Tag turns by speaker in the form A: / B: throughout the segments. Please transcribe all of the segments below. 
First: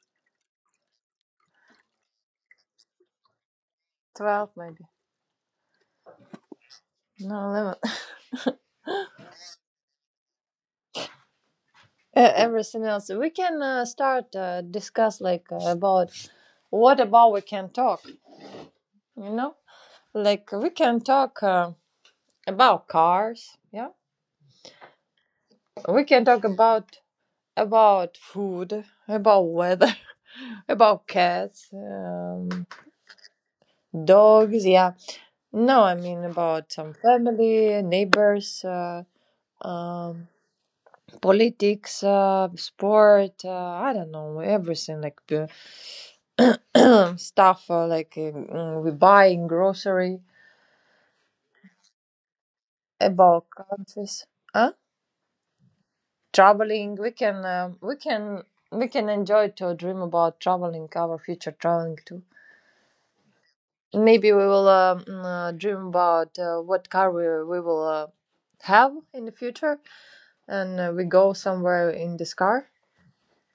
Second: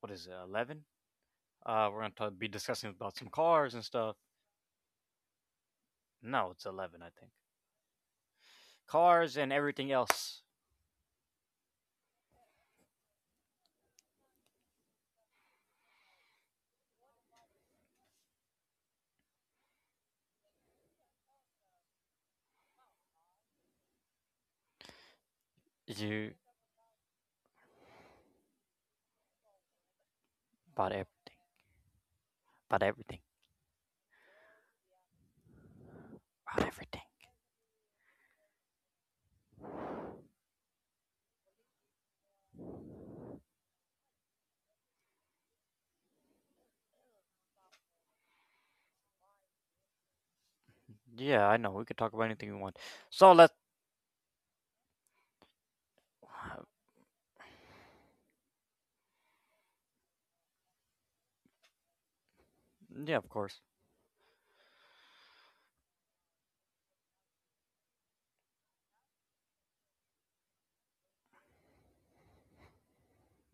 A: What is it, 11? We're going to be discussing about some cars and stuff.
B: 12 maybe.
A: No, it's 11, I think.
B: No 11.
A: Cars and everything else.
B: Everything else we can start discuss like about what about we can talk you know like we can talk about cars, yeah, we can
A: You.
B: talk about food, about weather,
A: About
B: about
A: everything.
B: cats,
A: About everything.
B: dogs, yeah. No, I mean about
A: About
B: some
A: everything.
B: family, neighbors, um politics, sport, I don't know, everything like stuff like we buying grocery,
A: Yeah, I know. We could talk about anything we want. So
B: about
A: let's.
B: countries. Huh? Traveling, we can we can we can enjoy to dream about traveling, our future traveling too.
A: Yeah, of course.
B: Maybe we will dream about what car we will have in the future, and we go somewhere in this car.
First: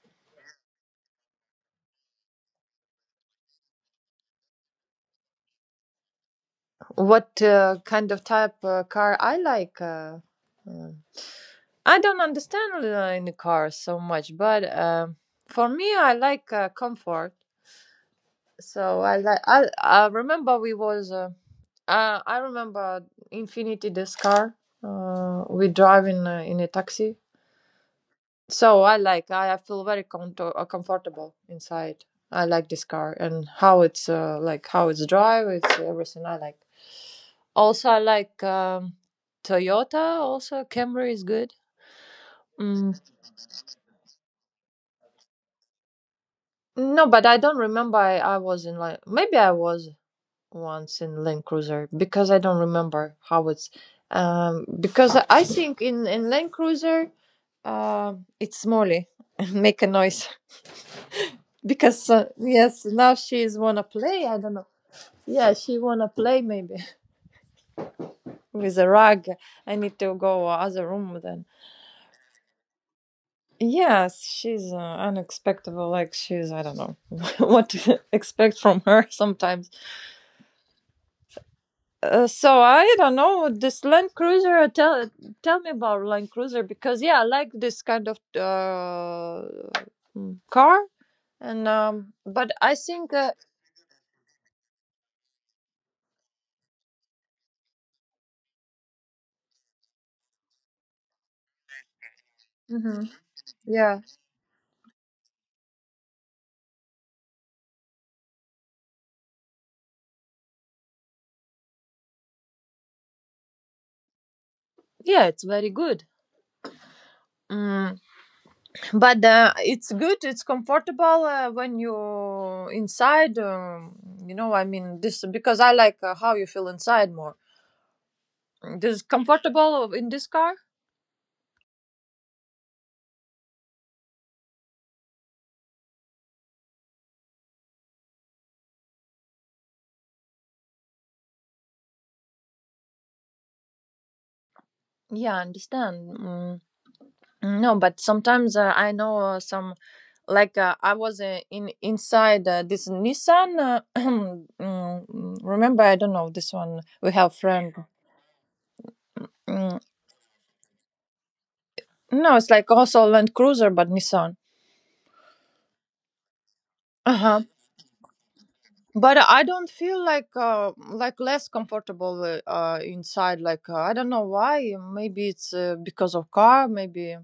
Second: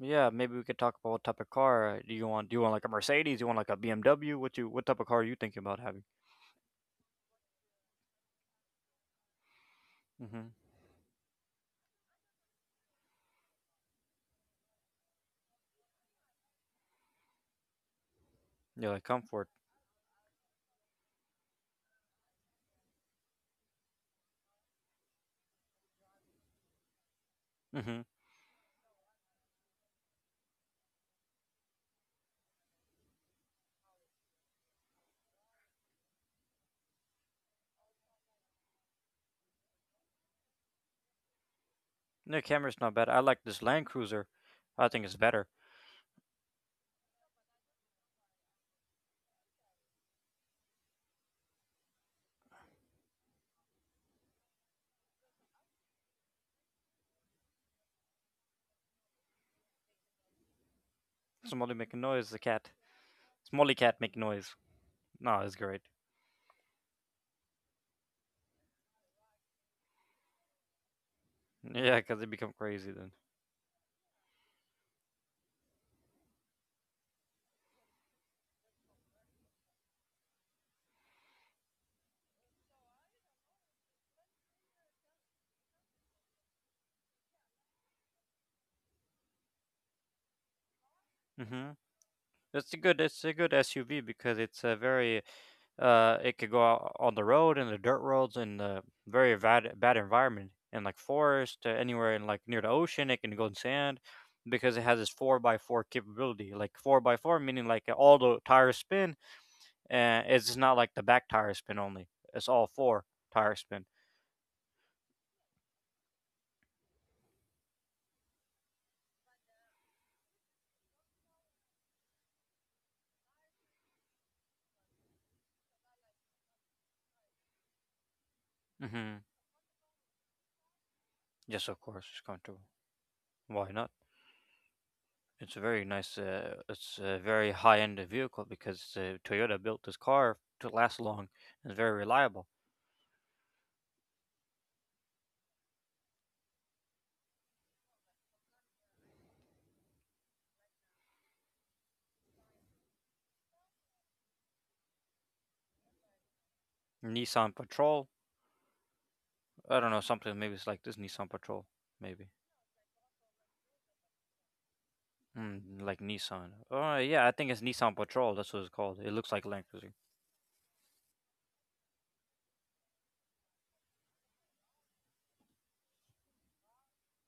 A: Yeah, maybe we could talk about what type of car do you want. Do you want like a Mercedes? You want like a BMW? What type of car are you thinking about having?
B: What kind of type car I like,
A: Mm-hmm.
B: uh, I don't understand in the car so much, but for me, I like comfort.
A: Yeah,
B: So
A: like
B: I like.
A: comfort.
B: I remember we was. I remember Infinity this car. We drive in a taxi.
A: Mm-hmm.
B: So I like. I feel very comfortable inside. I like this car and how it's like how it's drive. It's everything I like. Also, I like Toyota. Also, Camry is good.
A: The camera's
B: Mm.
A: not bad. I like this Land Cruiser. I think it's better.
B: No, but I don't remember. I was in, like, maybe I was once in Land Cruiser because I don't remember how it's, because I think in Land Cruiser it's Molly make a noise.
A: Does Molly make a
B: Because
A: noise? The cat.
B: yes, now
A: Does
B: she's
A: Molly
B: wanna
A: cat make
B: play, I don't
A: noise?
B: know.
A: No,
B: Yeah,
A: it's
B: she
A: great.
B: wanna play maybe, with a rug. I need to go other room then.
A: Yeah, because they become crazy then.
B: Yes, she's unexpected, like she's, I don't know, what to expect from her sometimes. So I don't know this Land Cruiser. Tell tell me about Land Cruiser, because, yeah, I like this kind of car,
A: Mm-hmm.
B: and but I think
A: It's a good SUV because it's a very. It could go out on the road and the dirt roads and the very bad environment and like forest, anywhere and like near the ocean.
B: Mhm.
A: It can go in sand
B: Yeah,
A: because it has this four by four capability. Like four by four meaning like all the tires spin. And it's just not like the back tire spin only. It's all four tire spin.
B: yeah, it's very good. Mm, but it's good. It's comfortable when you inside. You know, I mean this because I like how you feel inside more. Mm. This is
A: Mm-hmm.
B: comfortable in this car.
A: Yes, of course, it's comfortable. Why not? It's a very high end vehicle because Toyota built this car to last long and it's very reliable.
B: Yeah, I understand. Mm. No, but sometimes I know some, like I was in inside this Nissan. Mm, remember, I don't know this one. We have
A: Nissan
B: friend.
A: Patrol, I
B: Mm,
A: don't know, something maybe it's like this Nissan Patrol, maybe.
B: no, it's like also Land Cruiser, but Nissan.
A: Like Nissan. Oh,
B: Uh
A: yeah, I
B: huh.
A: think it's Nissan Patrol. That's what it's called. It
B: But
A: looks like
B: I
A: Land
B: don't
A: Cruiser.
B: feel like less comfortable, inside. Like I don't know why. Maybe it's because of car. Maybe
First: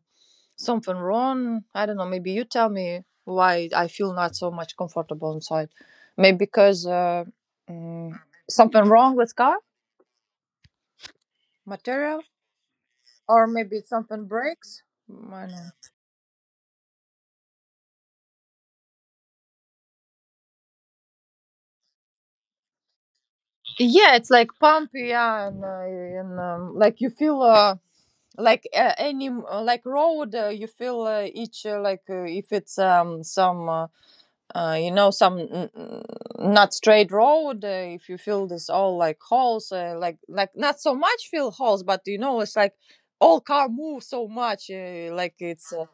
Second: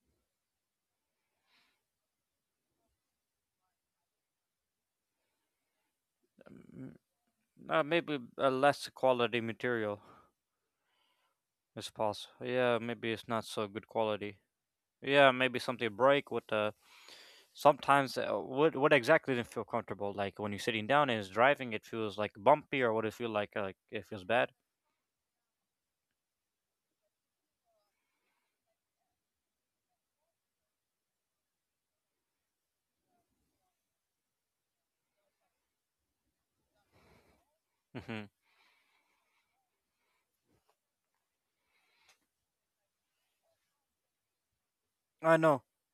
B: something wrong, I don't know. Maybe you tell me why I feel not so much comfortable inside. Maybe because
A: Mm,
B: mm,
A: Maybe a
B: something
A: less
B: wrong with
A: quality
B: car
A: material is
B: material,
A: possible. Yeah, maybe it's not
B: or
A: so
B: maybe
A: good
B: it's something
A: quality.
B: breaks.
A: Yeah,
B: Mm, I
A: maybe
B: know.
A: something break with the. Sometimes, what exactly didn't feel comfortable? Like when you're sitting down and it's driving, it feels like bumpy, or what it feel like? Like it
B: Yeah,
A: feels
B: it's like
A: bad.
B: pumpy, yeah, and like you feel like any like road you feel each like if it's some you know, some not straight road, if you
A: hmm
B: feel this all like holes, like not so much feel holes, but you know, it's like all car move so much,
A: I know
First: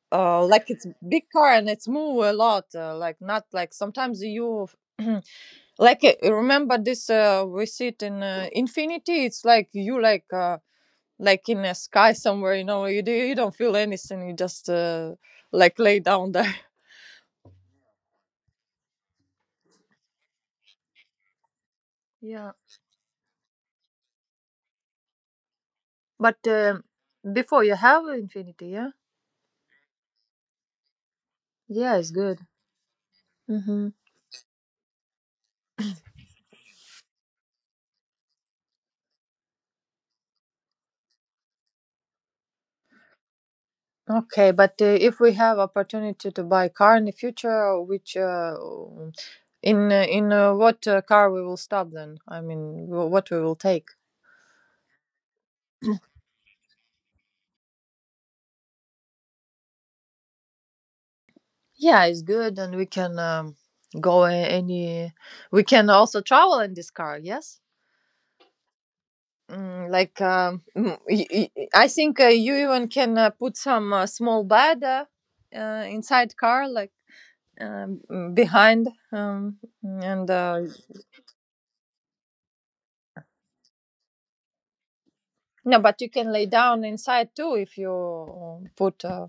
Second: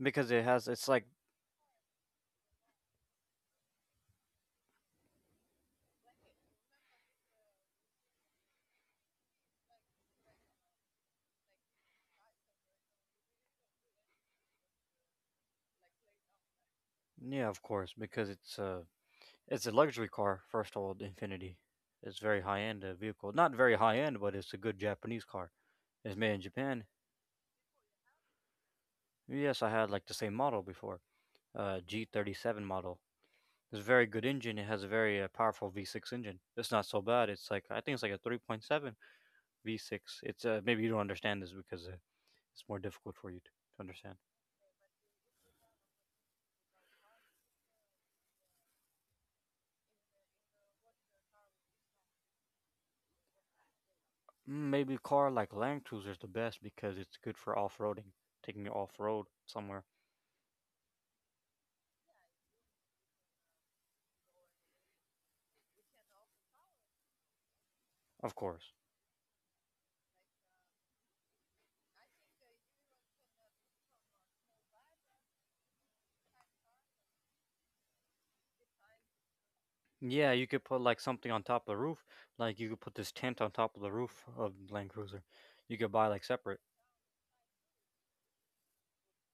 A: because it has.
B: like it's
A: It's like.
B: big car and it's move a lot, like not like sometimes you like remember this, we sit in infinity, it's like you like in a sky somewhere, you know, you, do, you don't feel anything you just like lay down there.
A: Yeah, of course, because it's a luxury car. First of all, the Infinity, it's very
B: Yeah.
A: high end vehicle. Not very high end, but it's a good Japanese car. It's made in
B: But
A: Japan.
B: before you have Infinity, yeah?
A: Yes, I had like the same model before,
B: Yeah, it's good.
A: G37 model. It's a
B: Mm-hmm.
A: very good engine. It has a very powerful V6 engine. It's not so bad. It's like I think it's like a 3.7 V6. It's maybe you don't understand this because it's more difficult for you to understand.
B: Okay, but if we have opportunity to buy car in the future, which in what car we will stop then? I mean, what we will take?
A: Maybe a car like Land Cruiser is the best because it's good for off-roading, taking you off-road somewhere.
B: Yeah, it's good, and we can go any. We can also travel in this car. Yes.
A: Of course.
B: Mm, like I think you even can put some small bed, inside car, like, behind,
A: Yeah,
B: and
A: you could put like something on top of the roof, like you could put this tent on top of the roof of Land Cruiser. You
B: no,
A: could
B: but
A: buy
B: you
A: like
B: can lay
A: separate.
B: down inside too if you put uh,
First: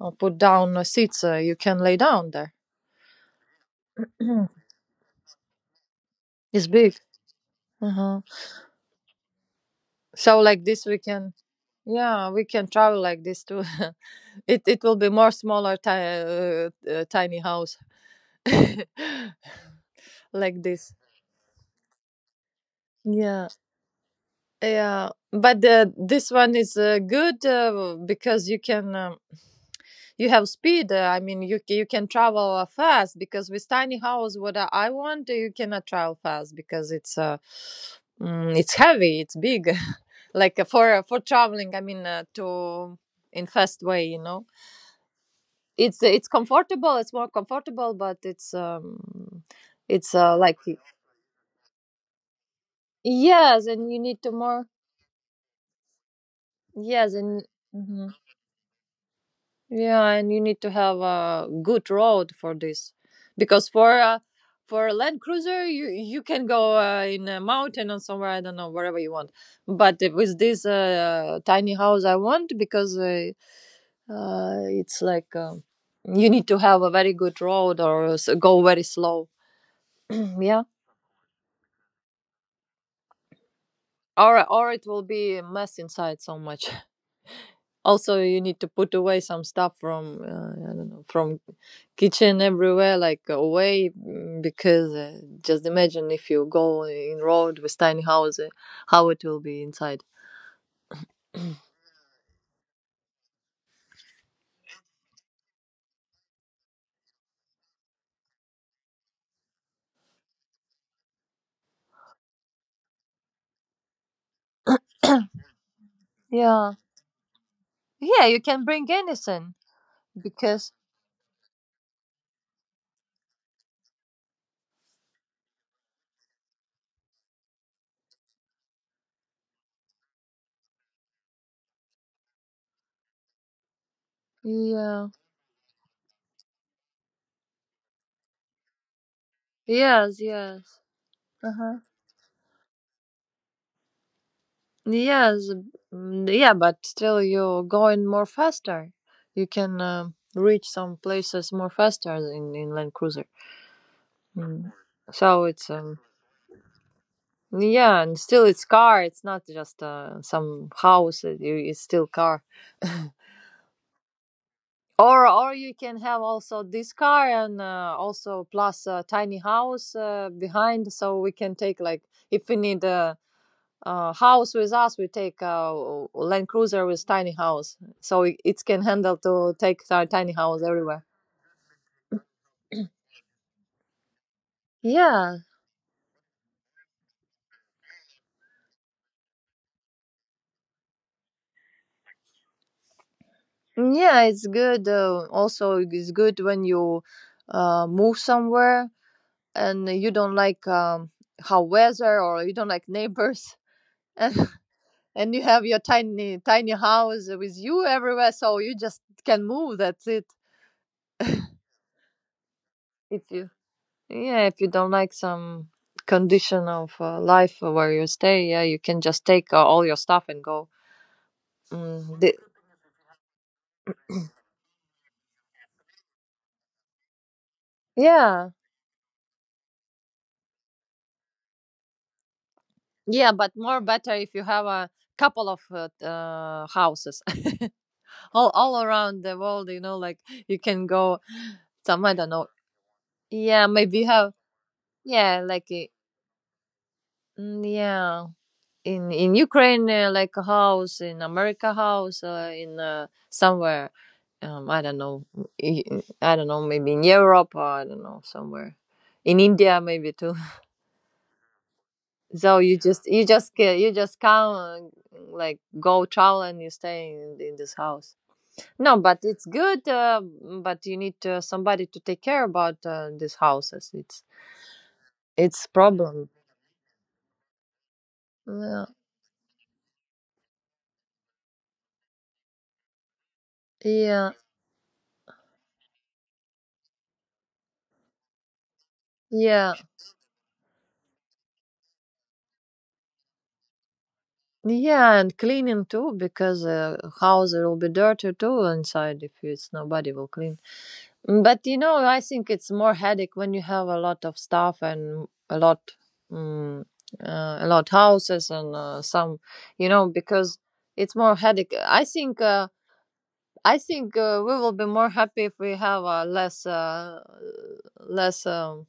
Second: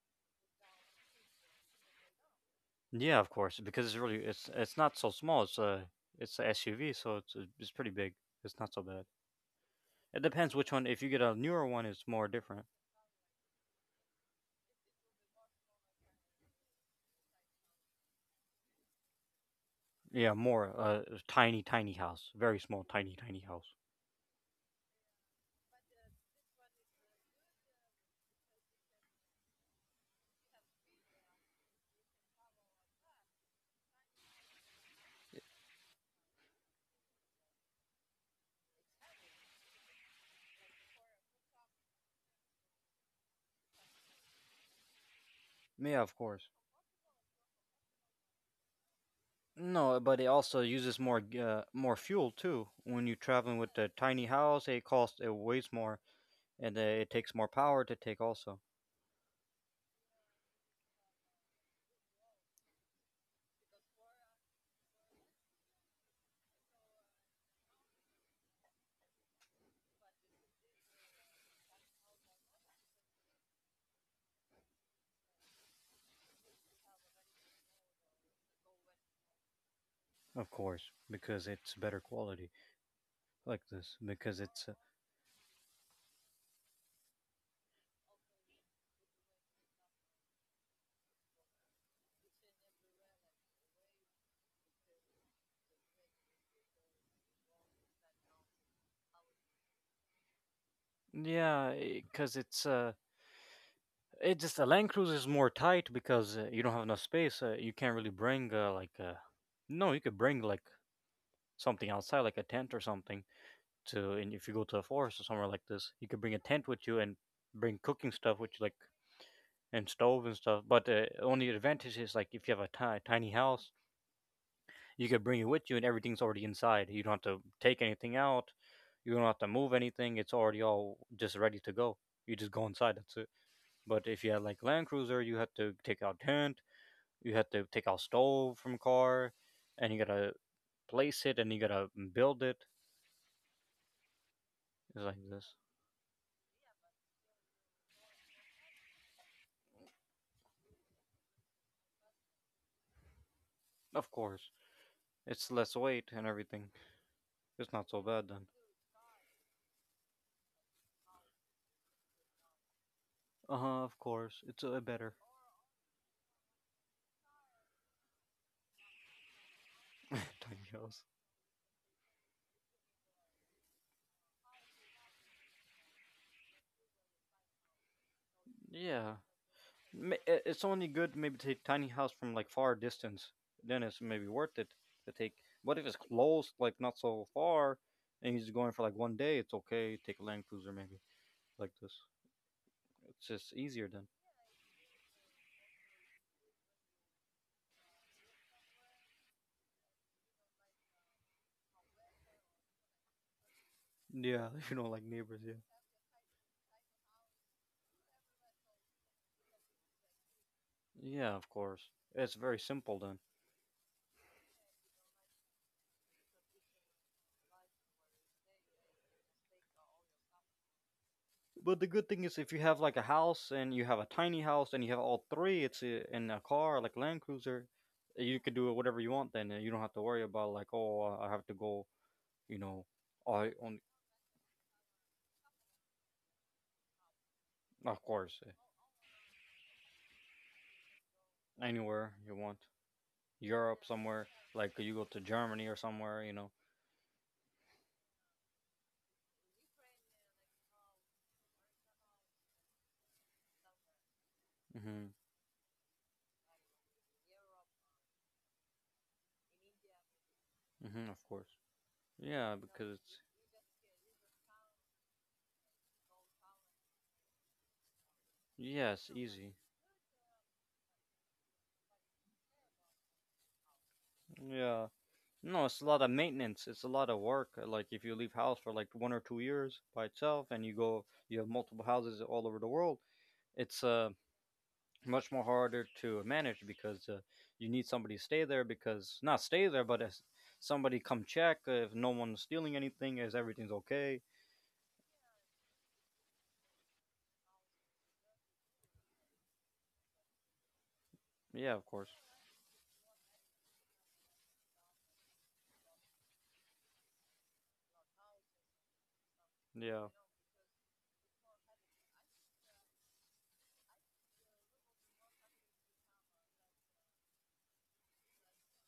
B: uh, put down seats, you can lay down there.
A: Yeah, of course, because it's really
B: Mhm.
A: it's it's not so small. It's a
B: It's
A: SUV,
B: big.
A: so it's pretty big.
B: Uh-huh.
A: It's not so bad. It
B: So
A: depends
B: like
A: which
B: this,
A: one.
B: we
A: If you get
B: can,
A: a newer one, it's more
B: yeah, we
A: different.
B: can travel like this too. It will be more smaller tiny house.
A: Yeah,
B: Like
A: more
B: this.
A: a tiny, tiny house, very small, tiny, tiny
B: Yeah.
A: house.
B: Yeah, but this one is good because you can you have speed, I mean you you can travel fast, because with tiny house, what I want, you cannot travel fast because it's it's heavy, it's big. Like for traveling, I mean to in fast way, you know. it's
A: Yeah, of
B: it's
A: course.
B: comfortable, it's more comfortable, but it's
A: No, but it
B: like,
A: also uses more fuel too. When you're traveling
B: yes,
A: with a
B: and you need
A: tiny
B: to more,
A: house, it weighs more, and it
B: yes,
A: takes
B: and
A: more power to
B: mm-hmm.
A: take also.
B: Yeah, and you need to have a good road for this, because for a Land Cruiser, you can go in a mountain or somewhere, I don't know, wherever you want. But with this tiny house, I want, because it's like you need to have a very good road or go very slow.
A: Of
B: Yeah,
A: course, because it's better quality like this. Because it's
B: or it will be a mess inside so much. Also you need to put away some stuff from, I don't know, from kitchen, everywhere, like away, mm, because just imagine if you go in road with tiny house, how it will be inside.
A: yeah, because it just a Land Cruiser is more tight because you don't have enough space. You can't really bring like, no, you could bring like something outside, like a tent or something to and if you go to a forest or somewhere like this, you could bring a tent
B: Yeah.
A: with you and bring cooking
B: Yeah,
A: stuff,
B: you
A: which
B: can
A: like,
B: bring anything
A: and stove and stuff.
B: because,
A: But the only advantage is like if you have a tiny house, you could bring it with you and everything's already inside. You don't have to take anything out. You don't have to move anything. It's already all just ready to go. You just go inside. That's it. But if you had like Land
B: yeah,
A: Cruiser, you had to take out tent. You had to take out stove from car, and you
B: yes,
A: gotta
B: yes,
A: place it and you
B: uh-huh,
A: gotta build it. It's like
B: yes.
A: this.
B: Mm, yeah, but still you're going more faster, you can reach some places more faster in Land Cruiser.
A: Of course.
B: Mm. So
A: It's
B: it's
A: less weight and everything. It's not so
B: yeah, and
A: bad
B: still
A: then.
B: it's car. It's not just some house. It's still car.
A: Uh huh. Of course, it's better.
B: Or you can have also this car and also plus a tiny house
A: Tiny
B: behind,
A: house.
B: so we can take like, if we need a house with us, we take a Land Cruiser with tiny house, so it can
A: Yeah,
B: handle to take our
A: Ma-
B: tiny
A: i- it's
B: house
A: only
B: everywhere.
A: good maybe to take tiny house from like far distance. Then it's maybe worth it to take.
B: Yeah,
A: But if it's close, like not so far, and you're just going for like one day, it's okay. Take a land cruiser maybe like this. It's just easier then.
B: yeah, it's good. Also, it's good when you move somewhere and you don't like how weather or you don't like neighbors,
A: Yeah,
B: and,
A: if you don't like
B: and
A: neighbors,
B: you
A: yeah.
B: have your tiny tiny house with you everywhere, so you just can move, that's it.
A: Yeah,
B: If
A: of course. It's very simple then.
B: you, yeah, if you don't like some condition of life where you stay, yeah, you can just take all your stuff and go.
A: But the good thing
B: Mm, the,
A: is, if you have like a house and you have a tiny house and you have all three, in a car like Land Cruiser, you
B: yeah,
A: can do whatever you want. Then, and you don't have to worry about, like, oh, I have to go, you know,
B: yeah,
A: I
B: but
A: on
B: more better if you have a couple of houses
A: of course,
B: all around the world, you know, like you can go some,
A: anywhere
B: I
A: you
B: don't know.
A: want,
B: Yeah,
A: Europe
B: maybe you
A: somewhere,
B: have,
A: like you go to
B: yeah,
A: Germany
B: like
A: or somewhere.
B: yeah, in Ukraine, like a house in America, house in somewhere, I don't
A: Mhm.
B: know, I I don't know, maybe in Europe, or I don't know, somewhere in India, maybe too.
A: Mhm. Of course. Yeah,
B: So you
A: because
B: just
A: it's,
B: you just you just come like go travel and you stay in this house. No,
A: yes,
B: but it's
A: easy.
B: good. But you need somebody to take care about these houses.
A: Yeah. No,
B: It's
A: it's a lot of
B: problem.
A: maintenance. It's a lot of work. Like if you leave house for like
B: Yeah.
A: 1 or 2 years by itself, and you go, you have multiple houses all over the world. It's
B: Yeah.
A: much more harder to manage because you need somebody to stay there, because not stay
B: Yeah,
A: there, but if somebody come check if no one's stealing anything, is everything's okay?
B: yeah, and cleaning too, because house will be dirty too inside if it's nobody will clean. Mm. But
A: Yeah,
B: you
A: of
B: know,
A: course.
B: I think it's more headache when you have a lot of stuff and um, a lot houses and some, you
A: Yeah,
B: know, because it's more headache. I think we will be more happy if we have less, less.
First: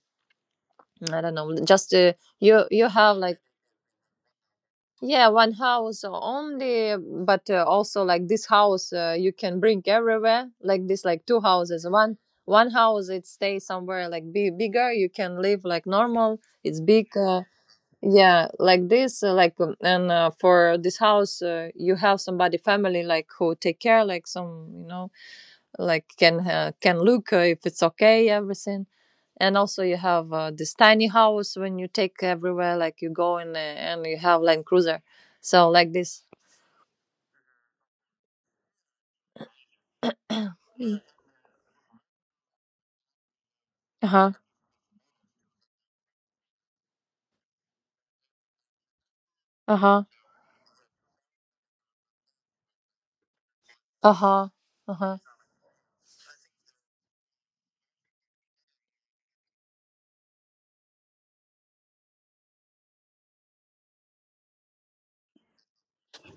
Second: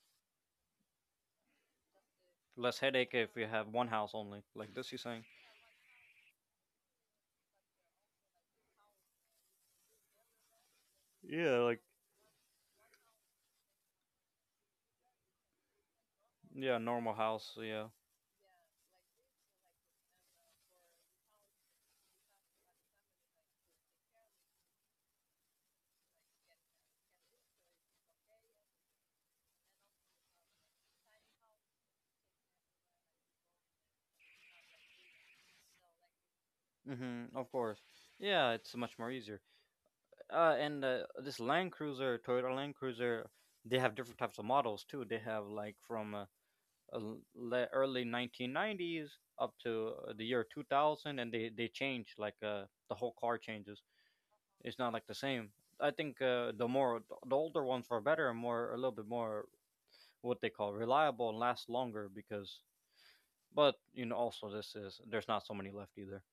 B: I don't know. Just you,
A: less
B: you
A: headache
B: have
A: if
B: like,
A: you have one house only, like this you're saying.
B: yeah, one house only, but also like this house you can bring everywhere. Like this, like two
A: Yeah, like
B: houses. One one house, it stays somewhere, like be bigger. You can live like normal. It's
A: yeah,
B: big.
A: normal house. Yeah.
B: Yeah, like this. Like and for this house, you have somebody family like who take care, like some, you know, like can look if it's okay everything, and also you have this tiny house when you take everywhere, like you go in and you have Land Cruiser, so like this.
A: Mm-hmm, of course. Yeah, it's much more easier. And this Land Cruiser, Toyota Land Cruiser, they have different
B: Uh-huh.
A: types of models too. They have like from a early 1990s up to
B: Uh-huh.
A: the year 2000, and they change like the whole car changes.
B: Uh-huh.
A: It's not like
B: Uh-huh.
A: the same. I think the more the older ones are better and more a little bit more what they call reliable and last longer because. But you know, also this is there's not so many left either.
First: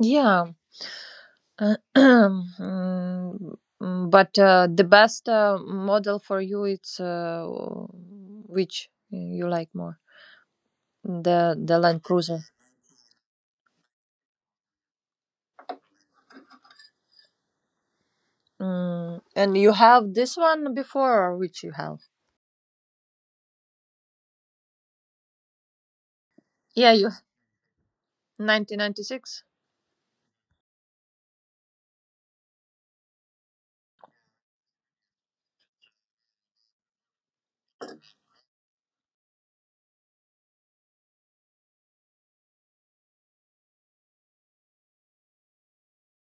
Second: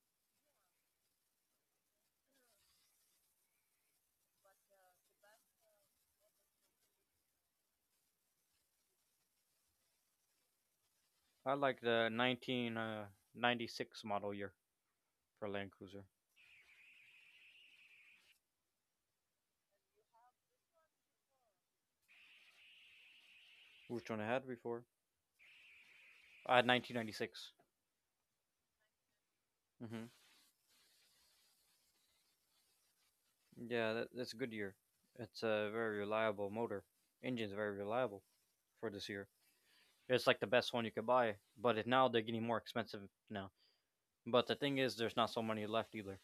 B: Yeah. Mm, but the best model for you, it's which you like more,
A: I
B: the
A: like
B: Land
A: the
B: Cruiser.
A: 1996 model year for Land Cruiser.
B: Mm, and you have this one before, or which you have?
A: Which one I had before?
B: Yeah, you,
A: 1996.
B: 1996.
A: hmm Yeah, that's a good year. It's a very reliable motor. Engine's very reliable for this year. It's like the best one you could buy, but now they're getting more expensive now. But the thing is, there's not so many left either.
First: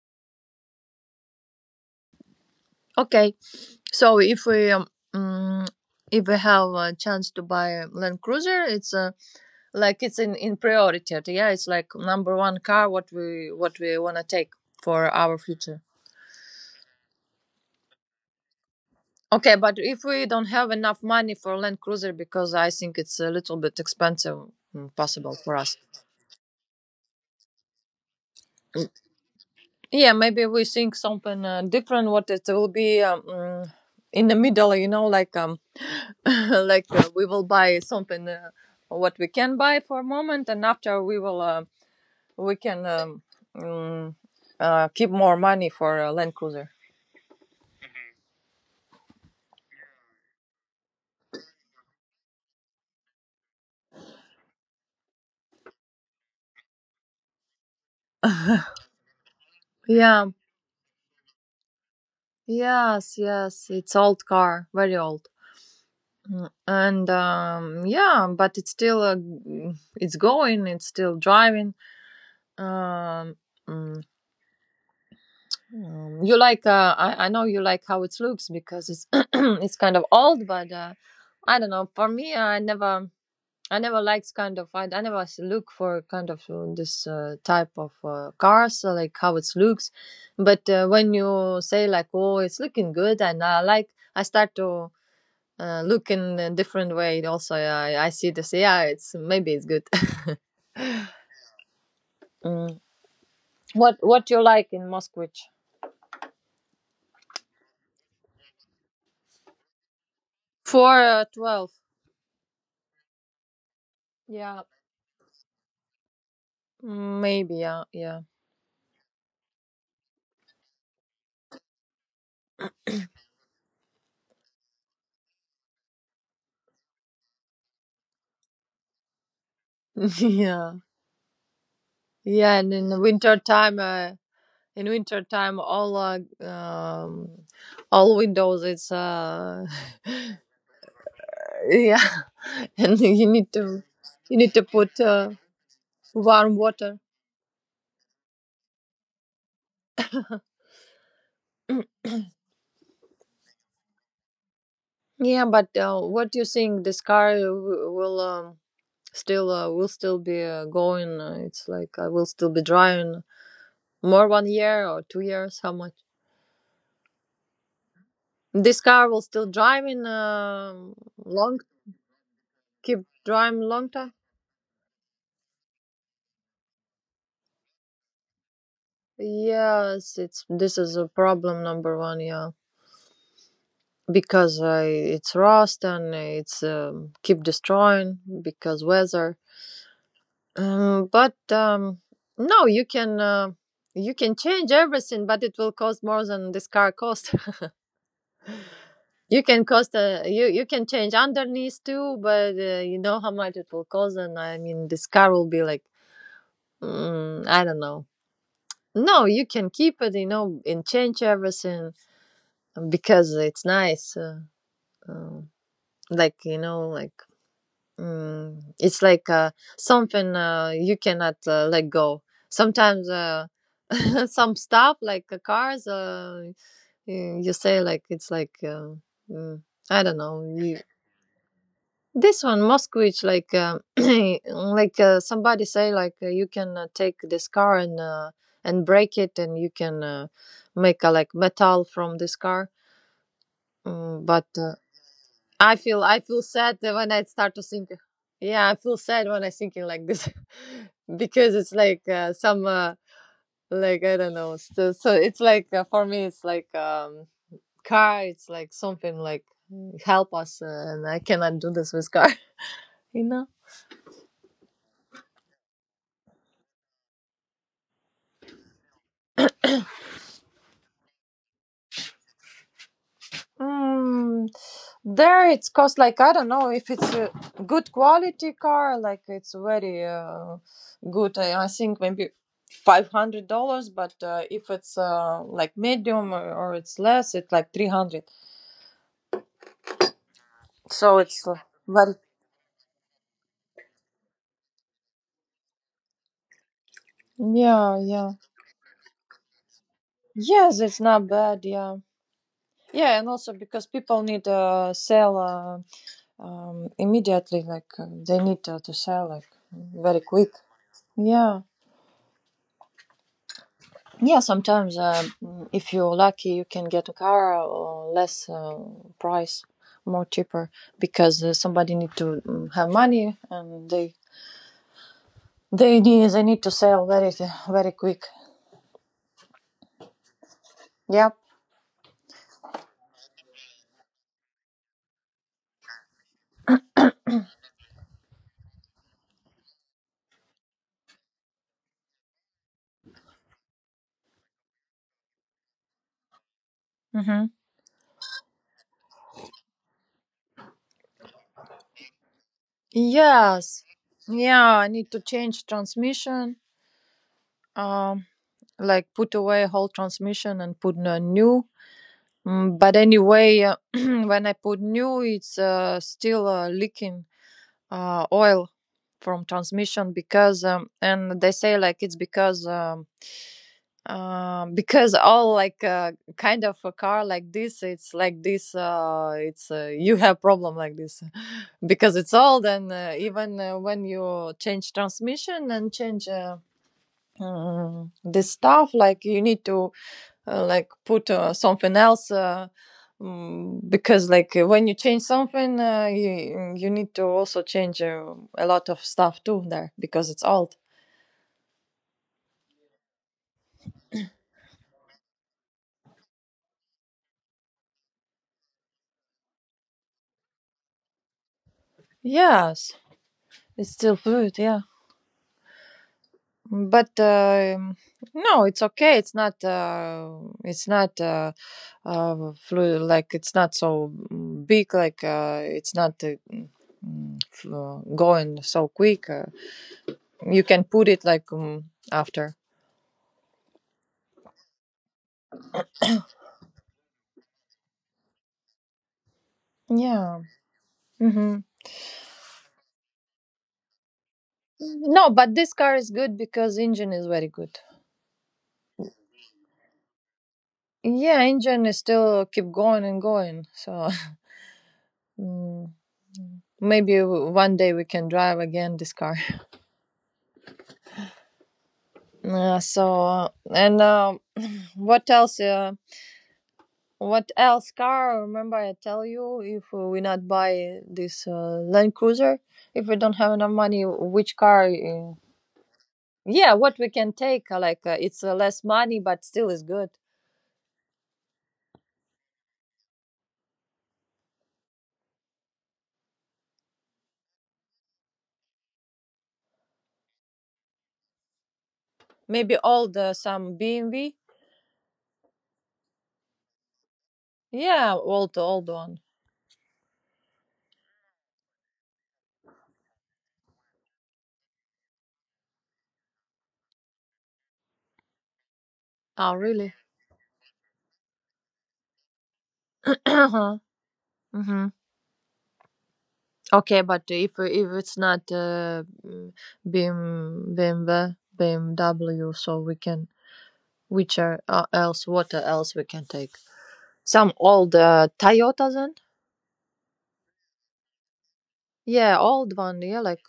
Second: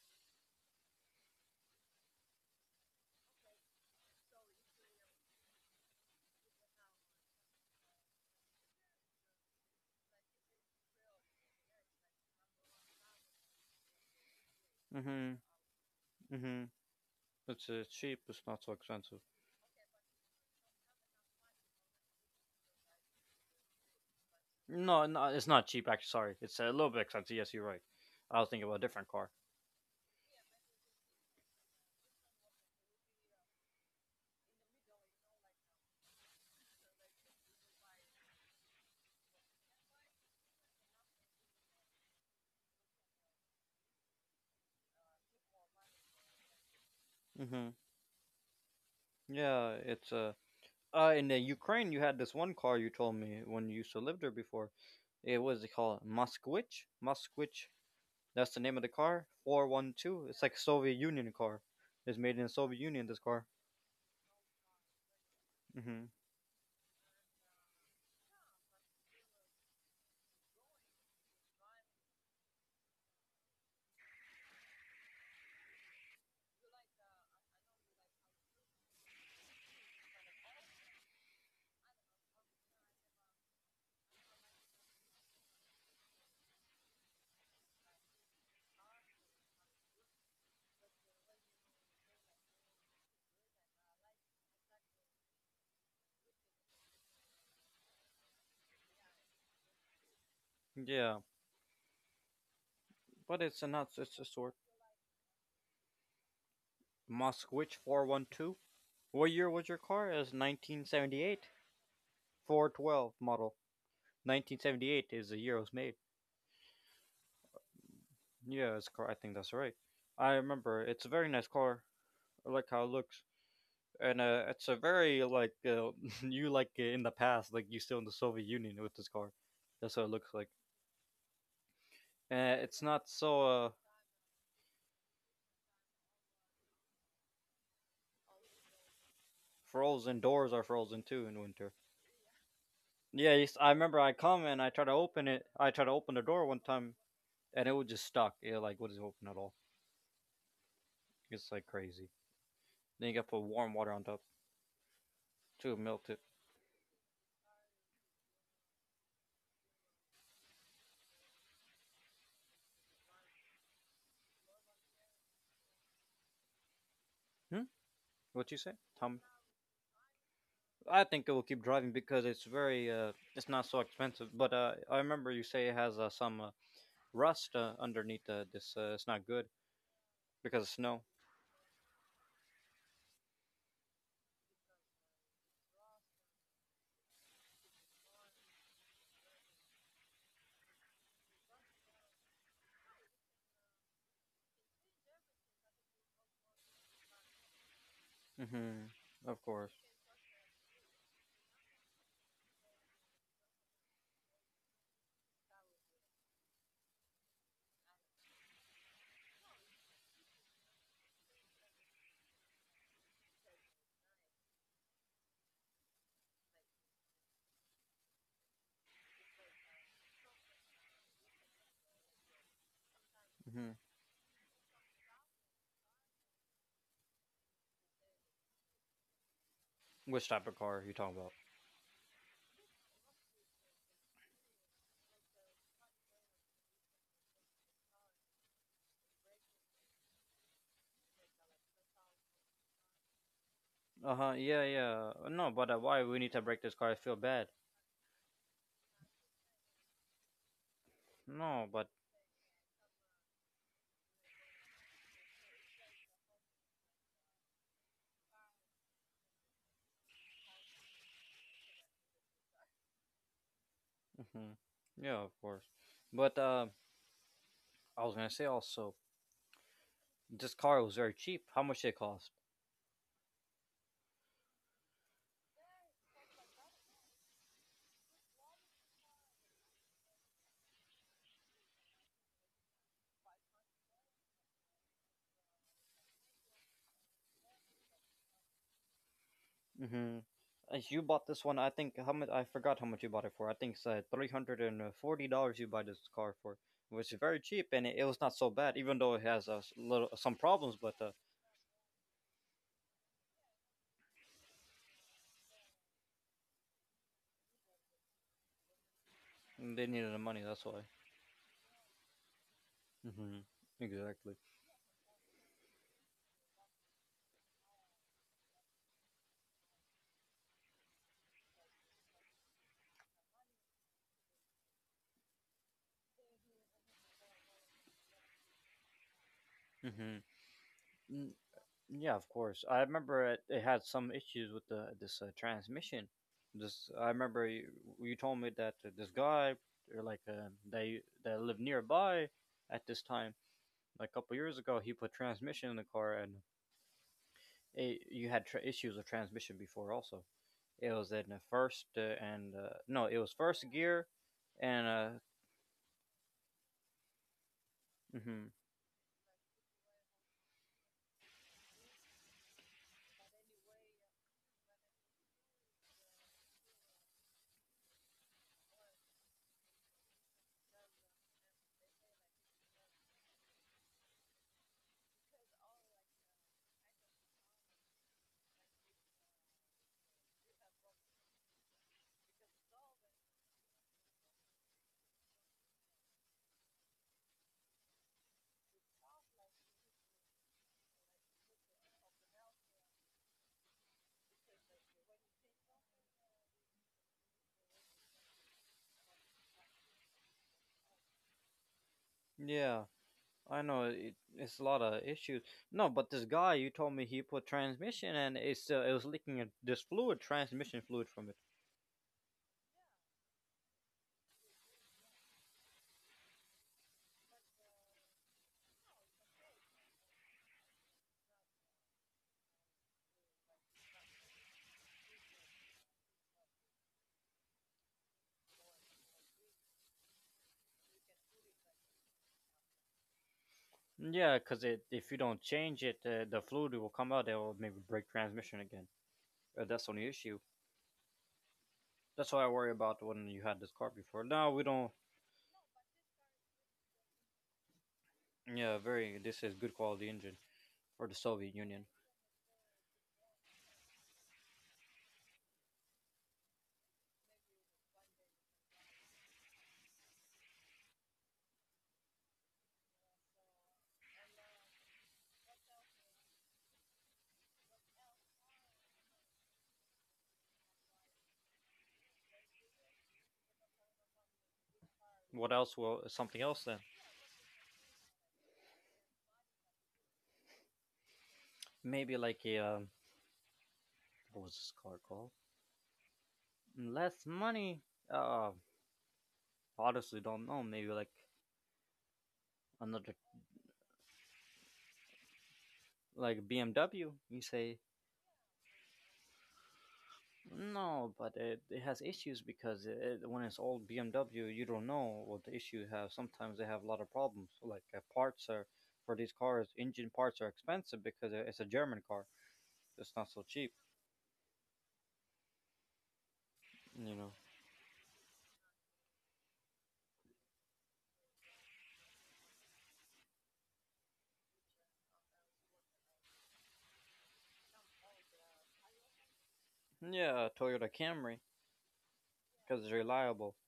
B: Okay, so if we mm, if we have a chance to buy a Land Cruiser, it's like it's in priority. Yeah, it's like number one car, what we wanna take for
A: Hmm,
B: our future.
A: hmm. It's cheap. It's not so expensive.
B: Okay, but if we don't have enough money for Land Cruiser because I think it's a little bit expensive,
A: No, no,
B: possible
A: it's
B: for
A: not
B: us.
A: cheap. Actually, sorry, it's a little bit expensive. Yes, you're right. I was thinking about a different car.
B: Yeah, maybe we think something different. What it will be in the middle, you know, like we will buy something what we can buy for a moment, and after we will we can mm, keep more money for a land cruiser.
A: Hmm. Yeah, it's a. In the Ukraine, you had this one car you told me when you used to live there before. It was called Moskvich. Moskvich. That's the name of the car. 412.
B: Yeah.
A: It's like Soviet Union car. It's made in Soviet Union.
B: Yes,
A: This car.
B: yes, it's old car, very old.
A: Hmm.
B: Mm, and Yeah, but it's still it's going it's still driving. um mm, you like I know you like how it looks because it's it's kind of old, but I don't know, for me I never— I never liked kind of— I never look for kind of this type of cars, like how it looks, but when you say like, oh, it's looking good and I like— I start to look in a different way. Also I see this, yeah, it's maybe it's good.
A: Yeah,
B: Mm.
A: but it's a not.
B: What
A: It's a
B: what you
A: sort
B: like in Moskvich?
A: Moskvich 412. What year was your car? It's nineteen
B: Four
A: seventy eight.
B: 12.
A: 412 model. Nineteen
B: Yeah.
A: seventy eight is the year it was made.
B: Mm, maybe, yeah, yeah.
A: Yeah, it's car. I think that's right. I remember. It's a very nice car. I like how it looks, and it's a very like, you like, in the past, like you still in the Soviet Union with this car. That's what it looks like.
B: Yeah,
A: And
B: yeah, and
A: it's
B: in the
A: not
B: winter
A: so
B: time in winter time, all windows is
A: frozen. Doors are frozen too in winter.
B: yeah, and
A: Yeah,
B: you need
A: I
B: to—
A: remember I
B: you
A: come
B: need
A: and I
B: to
A: try to
B: put
A: open it. I try to open the door one
B: warm
A: time,
B: water.
A: and it was just stuck. Yeah, like what is open at all? It's like crazy. Then you got to put warm water on top
B: Yeah,
A: to
B: but
A: melt it.
B: what you think? This car will still will still be going. It's like I will still be driving more 1 year or 2 years. How much?
A: Hmm? What you say,
B: This car
A: Tom?
B: will still drive in
A: I think it will keep
B: long—
A: driving because it's very.
B: keep
A: It's not
B: driving
A: so
B: long time.
A: expensive. But I remember you say it has some rust underneath this. It's not good
B: Yes, it's—
A: because of
B: this
A: snow.
B: is a problem number one. Yeah. Because I— it's rust and it's keep destroying because weather. But no, you can change everything, but it will cost more than this car cost.
A: Hmm. Of
B: You can
A: course.
B: cost— you can change underneath too, but you know how much it will cost, and I mean, this car will be like I don't know. No, you can keep it, you know, and change everything because it's nice. Um, like, you know, like Mm, it's like something you cannot let go. Sometimes
A: Hmm.
B: some stuff like cars, you say like it's like mm, I don't
A: Which type
B: know.
A: of car are
B: You—
A: you talking about?
B: this one Moskvich, like like somebody say like you can take this car and break it, and you can make a like metal from this car.
A: Uh huh.
B: Mm, but
A: Yeah, yeah. No, but
B: I
A: why
B: feel
A: we
B: I
A: need to
B: feel
A: break this
B: sad
A: car? I
B: that
A: feel
B: when I
A: bad.
B: start to think. Yeah, I feel sad when I thinking like this, because
A: No,
B: it's
A: but
B: like some like I don't know. So it's like for me, it's like car. It's like something like help us, and I cannot do this with car. You know.
A: hmm, yeah, of course. But I was gonna say also, this car was very cheap. How much did it cost?
B: Mm, there it's cost, like, I don't know, if it's a good quality car, like it's very good. I think maybe $500, but if it's like medium, or it's less, it's like 300.
A: hmm You bought
B: So
A: this one.
B: it's
A: I think how
B: very—
A: much? I forgot how much you bought it for. I think it's $340. You buy this car for, which is very cheap, and it
B: yeah,
A: was not
B: yeah.
A: so bad, even though it has a little some problems.
B: Yes,
A: But
B: it's not bad. Yeah, yeah, and also because people need sell immediately, like they need to sell like
A: they needed the
B: very
A: money,
B: quick.
A: that's why.
B: Yeah.
A: Hmm. Exactly.
B: Yeah, sometimes if you're lucky, you can get a car or less price, more cheaper because somebody need to have money, and they— they need to sell very— very quick.
A: Hmm.
B: Yep.
A: Yeah, of course. I remember it had some issues with the this transmission. This I remember you told me that this guy or like they that lived nearby at this time, like a couple years ago, he put transmission in the car, and
B: Mm-hmm.
A: you had issues with transmission before also. It was in the first, and no, it was first
B: Yes.
A: gear,
B: Yeah,
A: and
B: I need to change transmission. Um,
A: hmm.
B: like put away whole transmission and put a new. Mm, but anyway, when I put new, it's still leaking oil from transmission because and they say like it's because all like kind of a car like this, it's like this, it's you have problem like this because it's old, and even when you change transmission and change this stuff, like, you need to like put something else, because like when you change something, you need to also change a lot of stuff too there because it's old.
A: Yeah, I know it's a lot of issues. No, but this guy you told me he put transmission and it was leaking this fluid, transmission fluid from it.
B: Yes, it's still food, yeah, but no, it's okay. It's not it's not flu— like it's not so big, like it's not going so quick, you can put it like after.
A: Yeah, because it if you don't change it, the fluid will come out. It will maybe break transmission again. That's the only issue.
B: Yeah. Hmm.
A: That's why I worry about when you had this car before. Now we don't.
B: No, but this car is good because engine is very good.
A: Yeah, very. This is good quality engine for the Soviet
B: Yeah,
A: Union.
B: engine is still keep going and going. So mm, maybe one day we can drive again this car. So and what else? What else car? Remember, I tell you, if we not buy this Land Cruiser, if we don't have enough money, which car?
A: What else? Well, something else then.
B: Yeah, what we can take? Like it's less money, but still is good.
A: Maybe like a what was this car called? Less money. Uh, honestly, don't know. Maybe like
B: Maybe
A: another
B: old some BMW.
A: like BMW, you say,
B: Yeah, old one.
A: no, but it has issues because when it's old BMW, you don't know what the issue have. Sometimes they have a lot of problems. Like parts are for these cars,
B: Oh,
A: engine
B: really?
A: parts are expensive because it's a German car. It's not so cheap,
B: Uh-huh. Hmm.
A: you
B: Okay,
A: know.
B: but if it's not BIM BMW BMW, so we can— which are else, what else we can take? Some old Toyota then?
A: Yeah, Toyota Camry
B: Yeah,
A: because it's
B: old one. Yeah,
A: reliable.
B: like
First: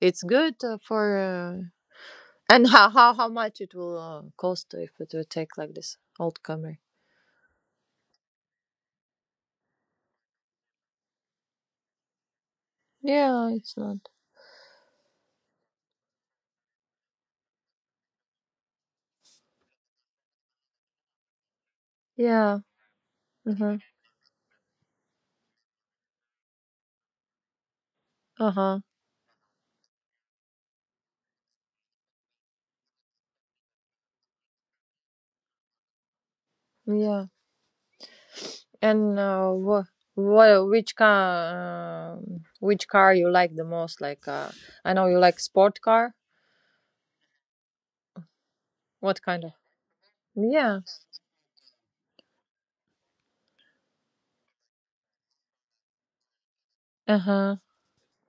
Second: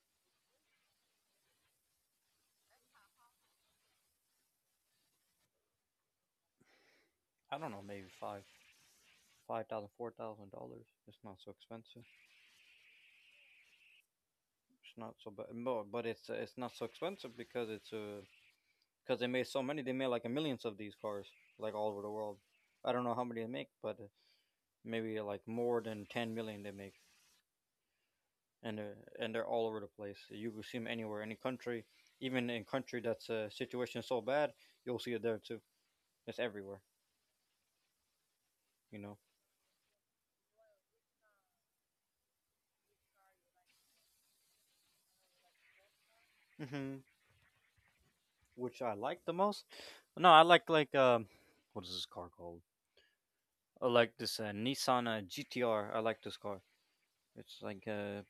B: it's good for. And how much it will cost if it will take like this old Camry?
A: I don't know, maybe five. 5,000, $4,000. It's not so expensive.
B: Yeah, it's not.
A: It's not so bad, but it's not so expensive because it's a, because they made so many. They made like millions of these cars, like all over the world.
B: Yeah.
A: I don't know how many they
B: Uh
A: make,
B: huh.
A: but maybe like more than 10 million they make,
B: Uh
A: and
B: huh.
A: uh, and they're all over the place. You can see them anywhere, any country, even in country that's a situation so bad, you'll see it there too. It's everywhere,
B: Yeah.
A: you know.
B: And which car you like the most? Like, I know you like sport car.
A: Hmm. Which I
B: What
A: like the
B: kind of?
A: most. No, I like
B: Yeah.
A: like um, what is this car called? I like this Nissan GTR. I like this car.
B: Uh huh.
A: It's like uh,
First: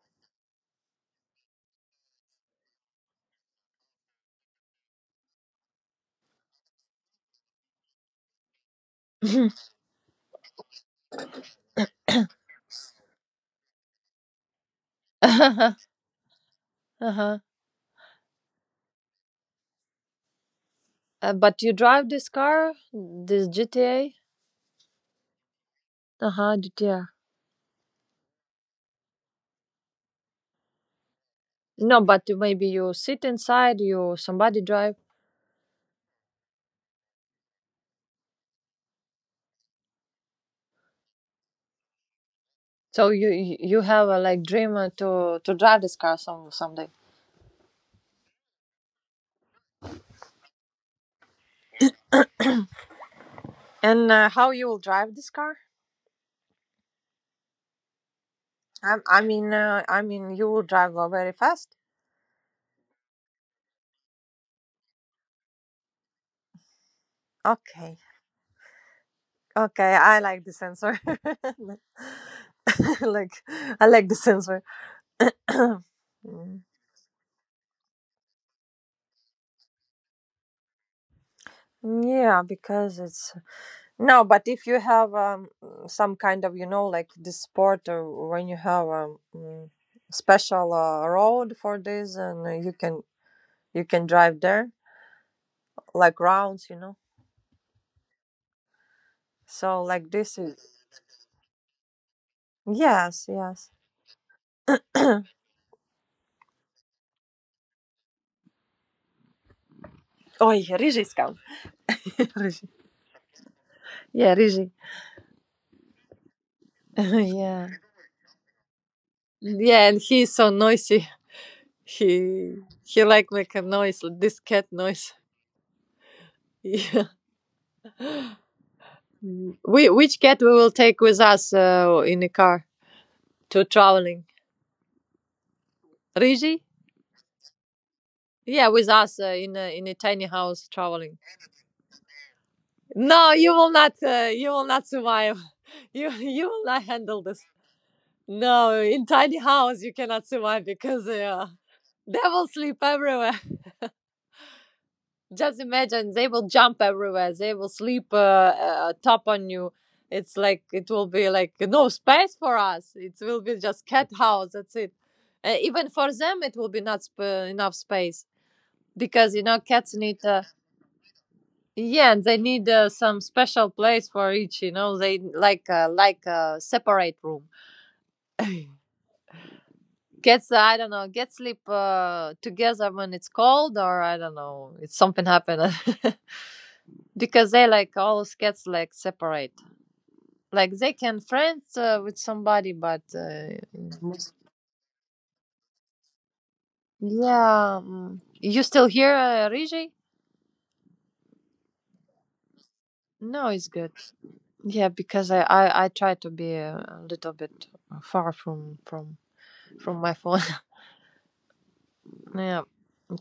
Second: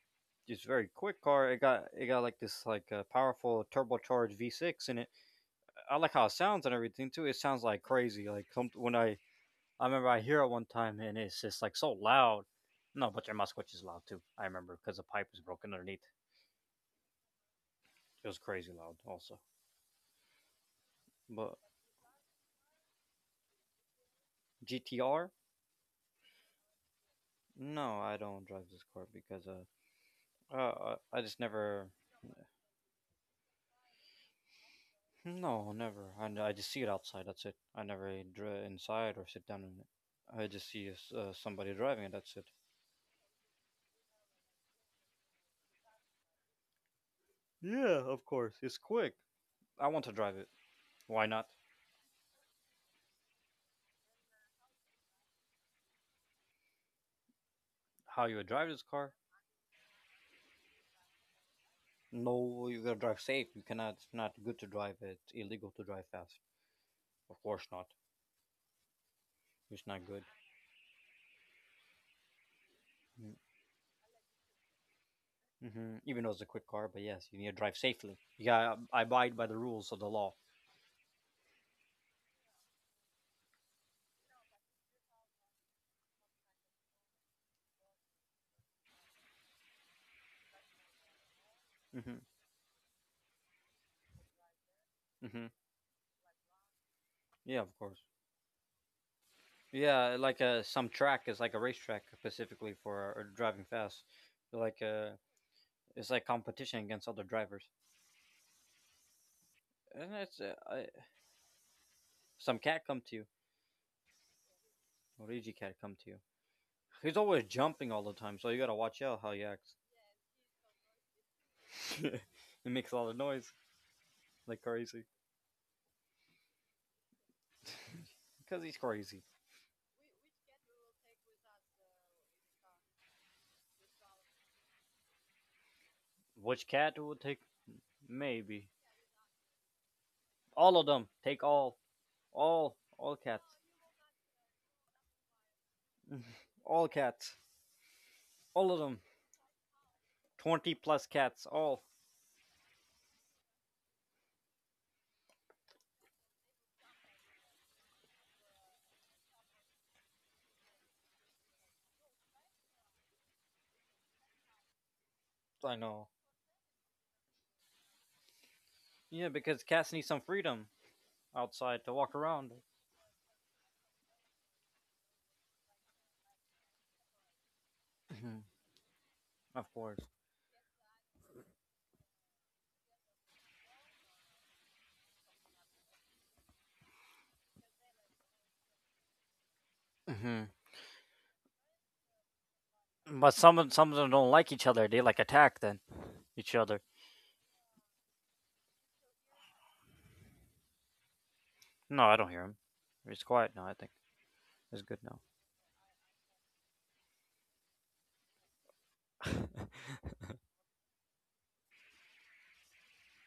A: It's very quick car. It got like this like powerful turbocharged V6 in it. I like how it sounds and everything too. It sounds like crazy. Like some, when I I remember I hear it one time and it's just like so loud. No, but their Moskvich is loud too. I remember because the pipe is
B: Uh
A: broken underneath.
B: huh.
A: It was crazy loud also. But
B: But you drive this car, this GTA.
A: GTR?
B: Uh huh. GTA.
A: No, I don't drive this car because I just never.
B: No, but maybe you sit inside. You somebody drive.
A: No, never. I just see it outside. That's it. I never drive inside or sit down in it. I just see somebody driving it. That's it.
B: So you have a like dream to drive this car some someday.
A: Yeah, of course. It's quick. I want to drive it. Why not?
B: And how you will drive this car?
A: How you would drive this car?
B: I mean I mean you will drive very fast.
A: No, you gotta drive safe. You cannot. It's not good to drive it. Illegal to drive fast. Of course not.
B: Okay.
A: It's
B: Okay,
A: not
B: I
A: good.
B: like the sensor. Like, I like the sensor.
A: Mm-hmm. Even though it's a
B: Mm.
A: quick car, but yes, you need to drive safely. Yeah, I abide by the rules of the law.
B: Yeah, because it's— no, but if you have some kind of, you know, like this sport, or when you have special road for
A: Mm-hmm.
B: this, and you can— you can drive there
A: Mm-hmm.
B: like rounds, you know.
A: Yeah, of course.
B: So like
A: Yeah,
B: this
A: like
B: is—
A: some track is like a racetrack specifically for
B: yes,
A: driving
B: yes.
A: fast. Like it's like competition against other drivers. And
B: Oh, yeah, Rizhi's come.
A: some
B: Rizhi.
A: cat come to you,
B: Yeah, Rizhi.
A: or Luigi cat come to you. He's always
B: Yeah.
A: jumping all the time, so you gotta watch out how he acts.
B: Yeah, and he's so noisy. He—
A: He makes a
B: he
A: lot of
B: like
A: noise
B: make a noise, like this
A: like
B: cat
A: crazy.
B: noise. Yeah.
A: Because he's crazy.
B: Mm. We— which cat we will take with us in the car to traveling? Rigi?
A: Which cat will take?
B: Yeah,
A: Maybe.
B: with us in a tiny house
A: All of them.
B: traveling.
A: Take all. All. All
B: No, you
A: cats.
B: will not. You will not survive. You will not
A: All
B: handle
A: cats.
B: this.
A: All of
B: No,
A: them.
B: in tiny house you cannot survive
A: 20 plus
B: because
A: cats. All.
B: they will sleep everywhere. Just imagine, they will jump everywhere. They will sleep top on you. It's like, it will be like no space for us. It will be just cat house, that's it.
A: I
B: Even
A: know.
B: for them, it will be not enough space
A: Yeah,
B: because you know
A: because cats
B: cats
A: need some
B: need
A: freedom outside to
B: yeah,
A: walk
B: and they
A: around.
B: need some special place for each. You know, they like separate room.
A: Of course.
B: Cats, I don't know, get sleep together when it's cold, or I don't know, it's something happened because they like all cats like separate.
A: Mm-hmm.
B: Like they can friends with somebody, but
A: But some of them don't like each other. They like attack then each other.
B: yeah, mm, you still hear Riji?
A: No, I don't hear him. It's
B: No,
A: quiet now,
B: it's
A: I think.
B: good.
A: It's
B: Yeah,
A: good now.
B: because I try to be a little bit far from my phone. Yeah,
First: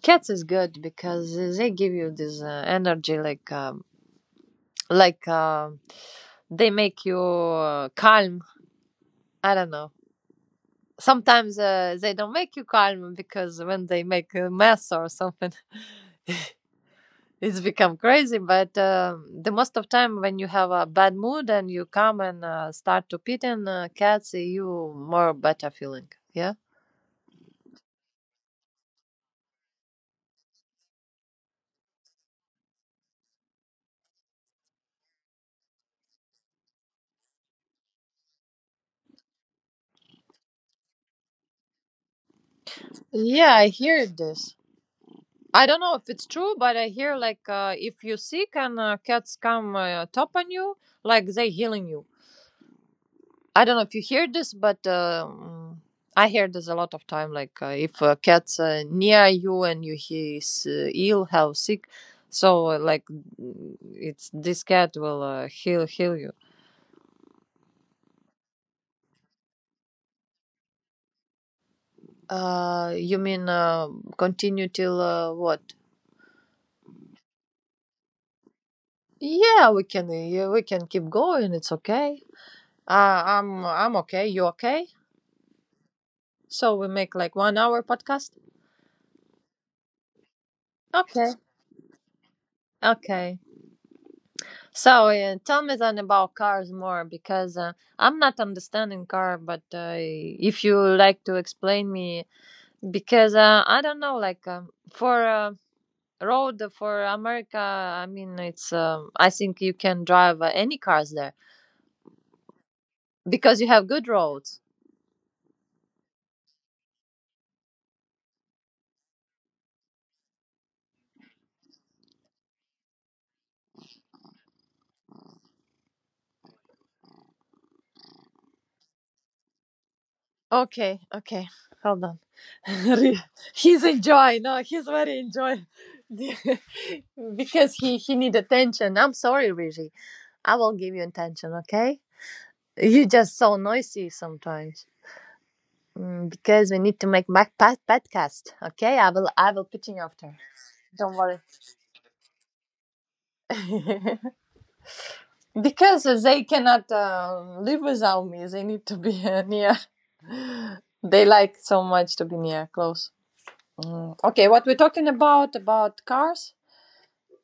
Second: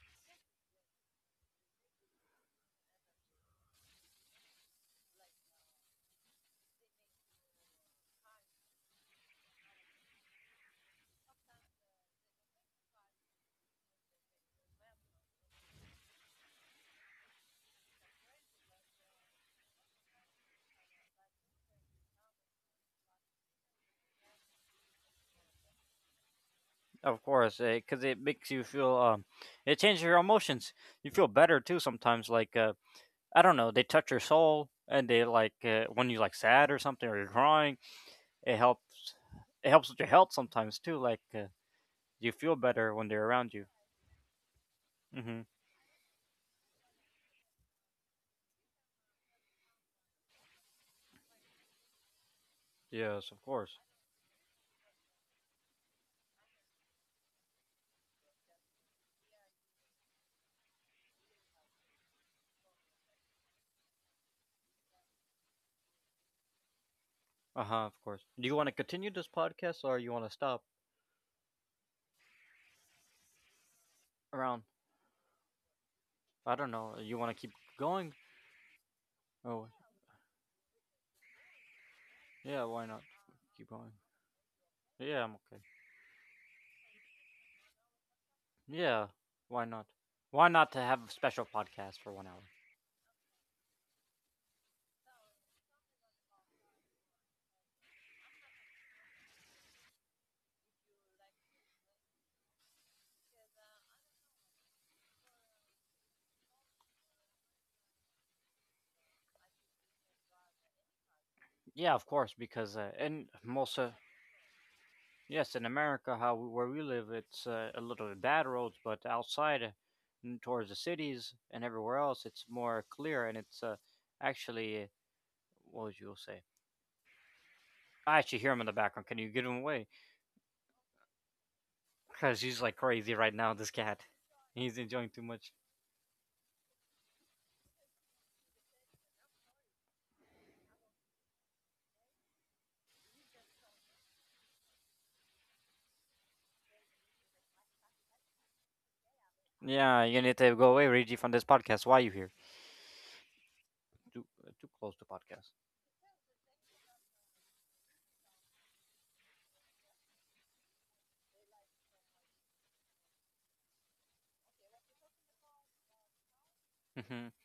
B: cats is good because they give you this energy, like like um they make you calm. I don't know. Sometimes they don't make you calm because when they make a mess or something. It's become crazy, but the most of time when you have a bad mood and you come and start to pit in cats, you more better feeling, yeah.
A: Of course, because it makes you feel. It changes your emotions. You feel better too sometimes. Like I don't know, they touch your soul, and they like when you like sad or something or you're crying. It helps. It helps with your health sometimes too. Like you feel better when they're
B: Yeah,
A: around you.
B: I hear this.
A: Mm-hmm.
B: I don't know if it's true, but I hear like if you sick and cats come top on you, like, they healing you.
A: Yes, of
B: I don't
A: course.
B: know if you hear this, but I hear this a lot of time. Like if a cat's near you and you— he is ill, how sick, so like it's— this cat will heal you.
A: Uh huh. Of course. Do you want to continue this podcast or you want to stop
B: You mean
A: around?
B: continue till what?
A: I don't know. You want to keep going? Oh,
B: Yeah, we can— yeah, we can keep going, it's okay.
A: yeah. Why not?
B: I'm
A: Keep going.
B: I'm okay. You okay?
A: Yeah, I'm okay.
B: So we make like 1 hour podcast.
A: Yeah, why not? Why not to have a
B: Okay.
A: special podcast for one hour?
B: Okay. So tell me then about cars more because I'm not understanding car, but if you like to explain me, because I don't know, like for road for America, I mean it's I think you can drive any cars there
A: Yeah, of course, because in
B: because you
A: most,
B: have good roads.
A: yes, in America, how where we live, it's a little bit bad roads, but outside, towards the cities and everywhere else, it's more clear and it's actually what would you say? I actually hear him in the background. Can you get him away?
B: Okay, okay, hold on.
A: Because he's like crazy
B: Re-
A: right now. This
B: he's
A: cat,
B: enjoying. No,
A: he's
B: he's
A: enjoying
B: very
A: too much.
B: enjoying because he need attention. I'm sorry, Rishi. I will give you attention. Okay. You're just so noisy sometimes. Because we need to make podcast. Okay, I will. I will pitching
A: Yeah, you
B: after.
A: need to go away, Reggie,
B: Don't
A: from
B: worry.
A: this podcast. Why are you here? Too, uh, too close to podcast.
B: Because they cannot live without me. They need to be near. They like so much to be near, close. Okay, what we're talking about cars?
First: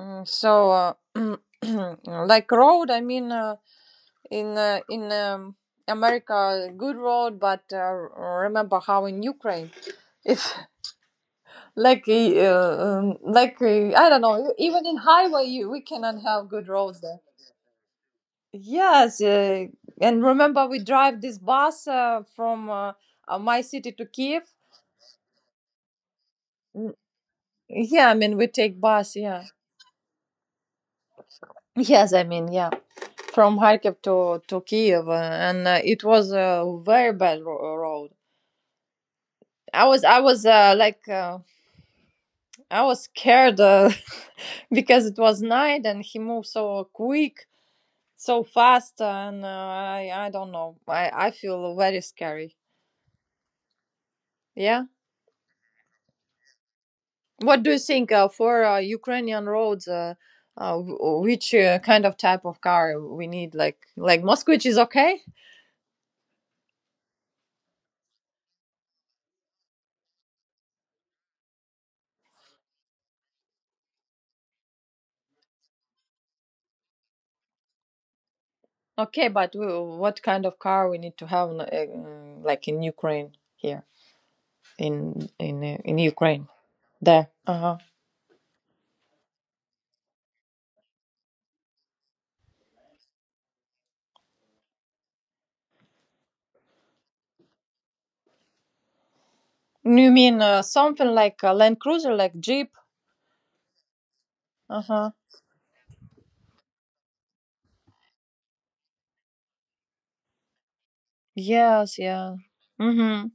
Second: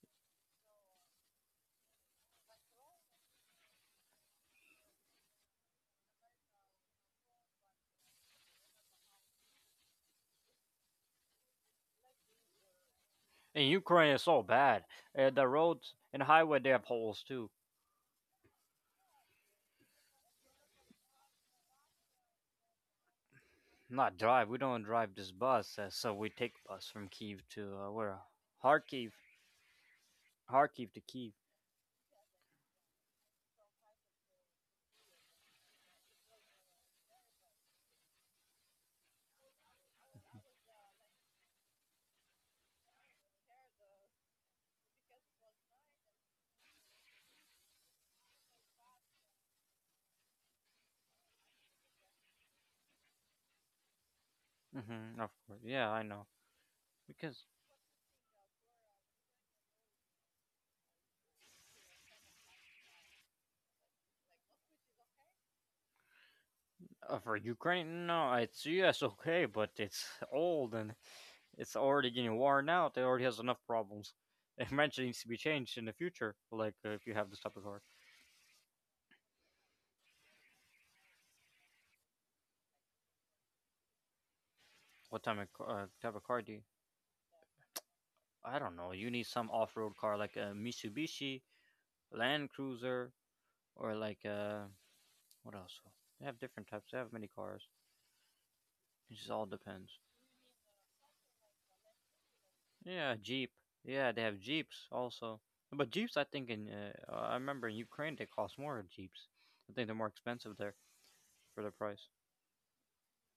B: Mm, So, uh, like road, I mean, in America, good road, but remember how in Ukraine, if
A: In
B: I
A: Ukraine,
B: don't
A: it's so
B: know.
A: bad.
B: Even in
A: Uh,
B: highway,
A: the
B: we
A: roads
B: cannot
A: and
B: have
A: highway
B: good
A: they have
B: roads there.
A: holes too.
B: Yes, and remember we drive this bus from my city to
A: Not
B: Kiev.
A: drive. We don't drive this bus, so we take bus
B: Mm,
A: from Kiev to
B: Yeah, I
A: where
B: mean we take
A: Kharkiv,
B: bus. Yeah.
A: Kharkiv to Kiev.
B: Yes, I mean yeah, from Kharkiv to Kiev, and it was a very bad road. I was I was uh, like uh, I was scared because it was night and he moved so quick so fast and I don't know I feel very scary, yeah.
A: Hmm. Of course, yeah, I know. Because
B: What do you think for ukrainian roads which kind of type of car we need, like moskvich is okay?
A: for Ukraine, no, it's yes, okay, but it's old and it's already getting worn out. It already has enough problems. It eventually needs to be changed in the future. Like if you have this type of car,
B: Okay, but what kind of car we need to have in, like in ukraine here,
A: what type of
B: in
A: type of car
B: ukraine
A: do you?
B: there. Uh-huh.
A: I don't know. You need some off-road car like a Mitsubishi Land Cruiser or like what else? They have different types. They have many cars. It just all depends.
B: You mean something like a land cruiser, like jeep?
A: Yeah, Jeep. Yeah, they have Jeeps
B: Uh-huh.
A: also. But Jeeps, I think in I remember in Ukraine they cost more Jeeps. I think they're more expensive there for the
B: Yes,
A: price.
B: yeah. Mm-hmm.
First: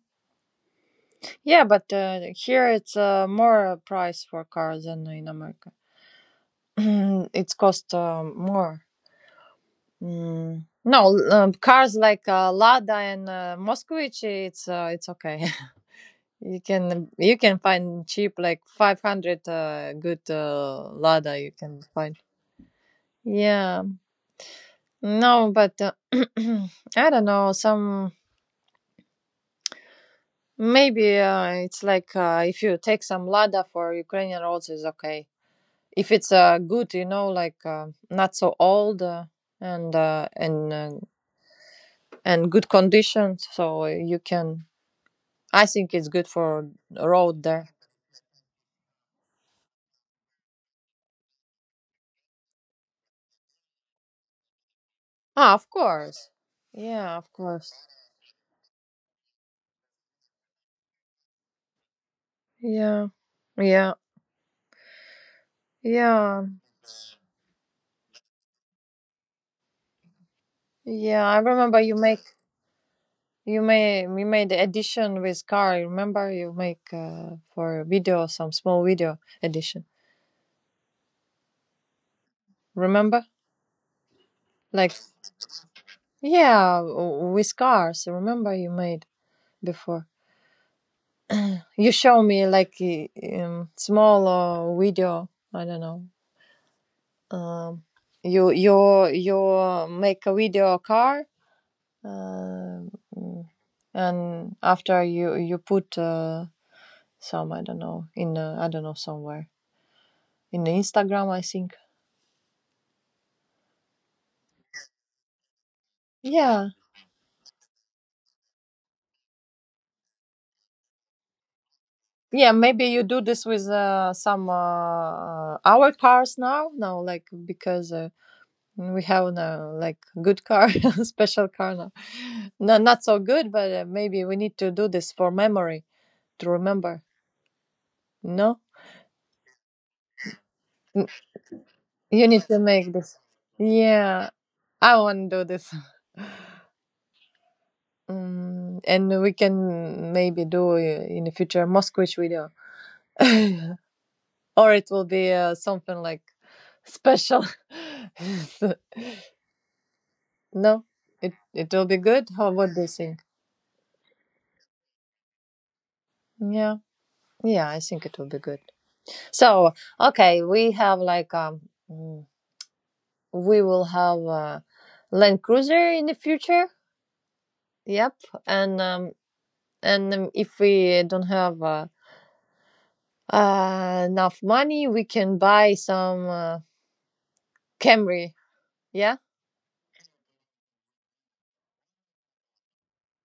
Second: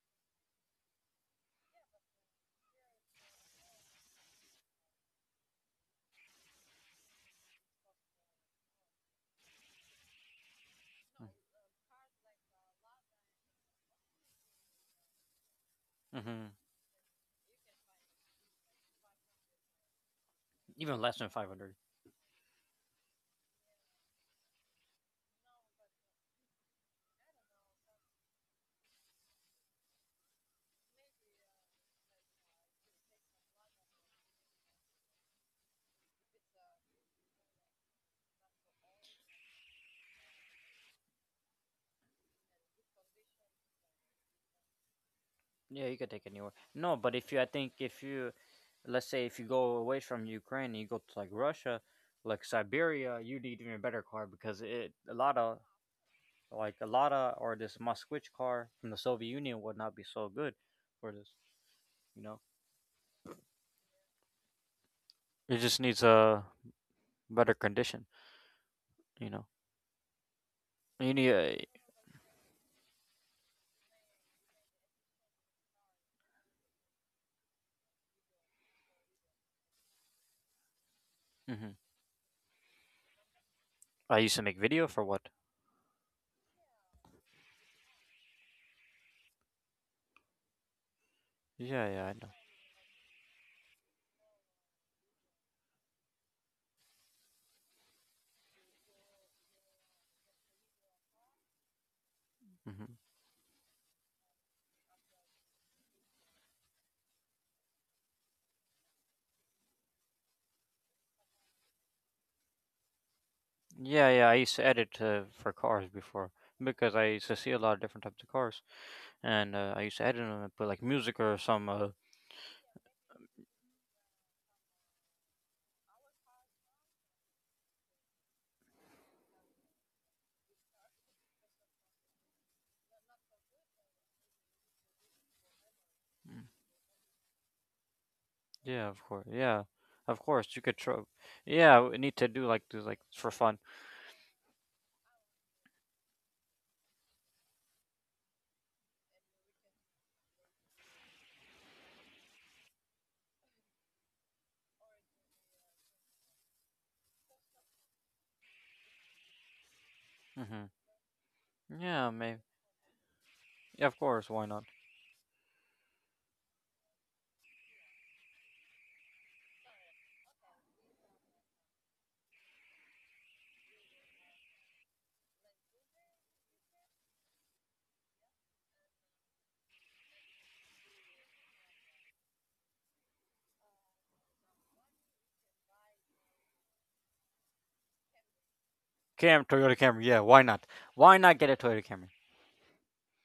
B: Yeah, but here it's more price for cars than in America. It's cost more. Mm. No, cars like Lada and Moskvich, it's okay.
A: Mm-hmm.
B: You can you can find cheap like 500 good
A: Even less than
B: Lada.
A: five
B: You
A: hundred.
B: can find. Yeah, no, but I don't know. Some maybe it's like if you take some Lada for Ukrainian roads, is okay. If it's good, you know, like not so old, and uh, and uh, and good condition, so you can, I
A: Yeah,
B: think
A: you
B: it's
A: could take
B: good
A: anywhere.
B: for
A: No, but if you,
B: road
A: I
B: there.
A: think if you, let's say if you go away from Ukraine, and you go to like Russia, like Siberia, you need even better car because it a lot
B: Ah,
A: of
B: of course.
A: like a
B: Yeah,
A: Lada
B: of
A: or
B: course.
A: this Moskvich car from the Soviet Union would not be so good for this. You know,
B: Yeah, yeah,
A: it just needs a
B: yeah,
A: better condition. You know, you
B: yeah.
A: need.
B: I
A: A,
B: remember you made, we made the edition with car, remember you make for video some small video edition,
A: hmm.
B: remember?
A: I used to make video
B: Like
A: for what?
B: yeah, with cars, remember you made before?
A: Yeah,
B: You
A: yeah, I
B: show
A: know.
B: me like small video. I don't know. Um, you make a video car, uh,
A: Hmm.
B: and after you put some, I don't know, in I don't know, somewhere in Instagram, I think.
A: Yeah, yeah, I used to edit for cars before
B: Yeah.
A: because I used to see a lot of different types of cars, and I used to edit them and put like music or some.
B: Yeah, maybe you do this with some our cars now, like because we have no like good car, special car now. No, not so good, but maybe we need to do this for memory
A: Mm,
B: to remember. No,
A: yeah, of course. Yeah, of course. You could try.
B: N-
A: Yeah, we need to
B: you
A: do
B: need to
A: like this
B: make
A: like
B: this.
A: for fun.
B: Yeah, I want to do this, and we can maybe do in the future Moscow video, or it will be something like special.
A: Hmm.
B: No, it will be
A: Yeah,
B: good.
A: maybe.
B: How, what do you think?
A: Yeah, of course. Why not?
B: Yeah, yeah, I think it will be good. So, okay, we have like mm, we will have a Land Cruiser in the future. Yep. And um and if we don't have enough money, we can buy some Camry. Yeah.
A: Cam Toyota Camry. Yeah, why not? Why not get a Toyota Camry?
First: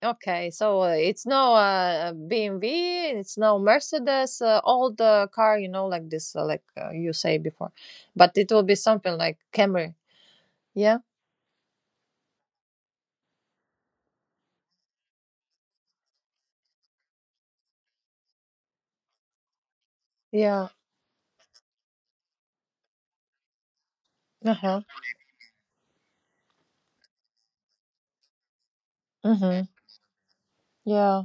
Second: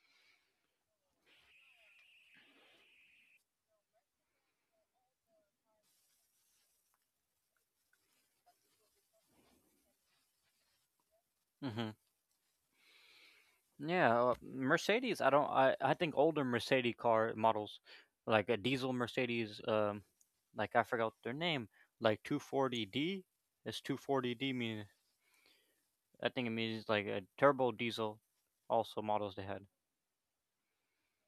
B: Okay. So it's no BMW, it's no Mercedes, old car, you know, like this you say before. But it will be something like Camry. Yeah.
A: Hmm. Yeah, Mercedes. I don't. I think older Mercedes car models, like a diesel Mercedes.
B: Yeah.
A: Like I forgot their name. Like 240D. It's 240D
B: Uh-huh.
A: means I think it means like a turbo diesel. Also models they had.
B: Mhm. Yeah.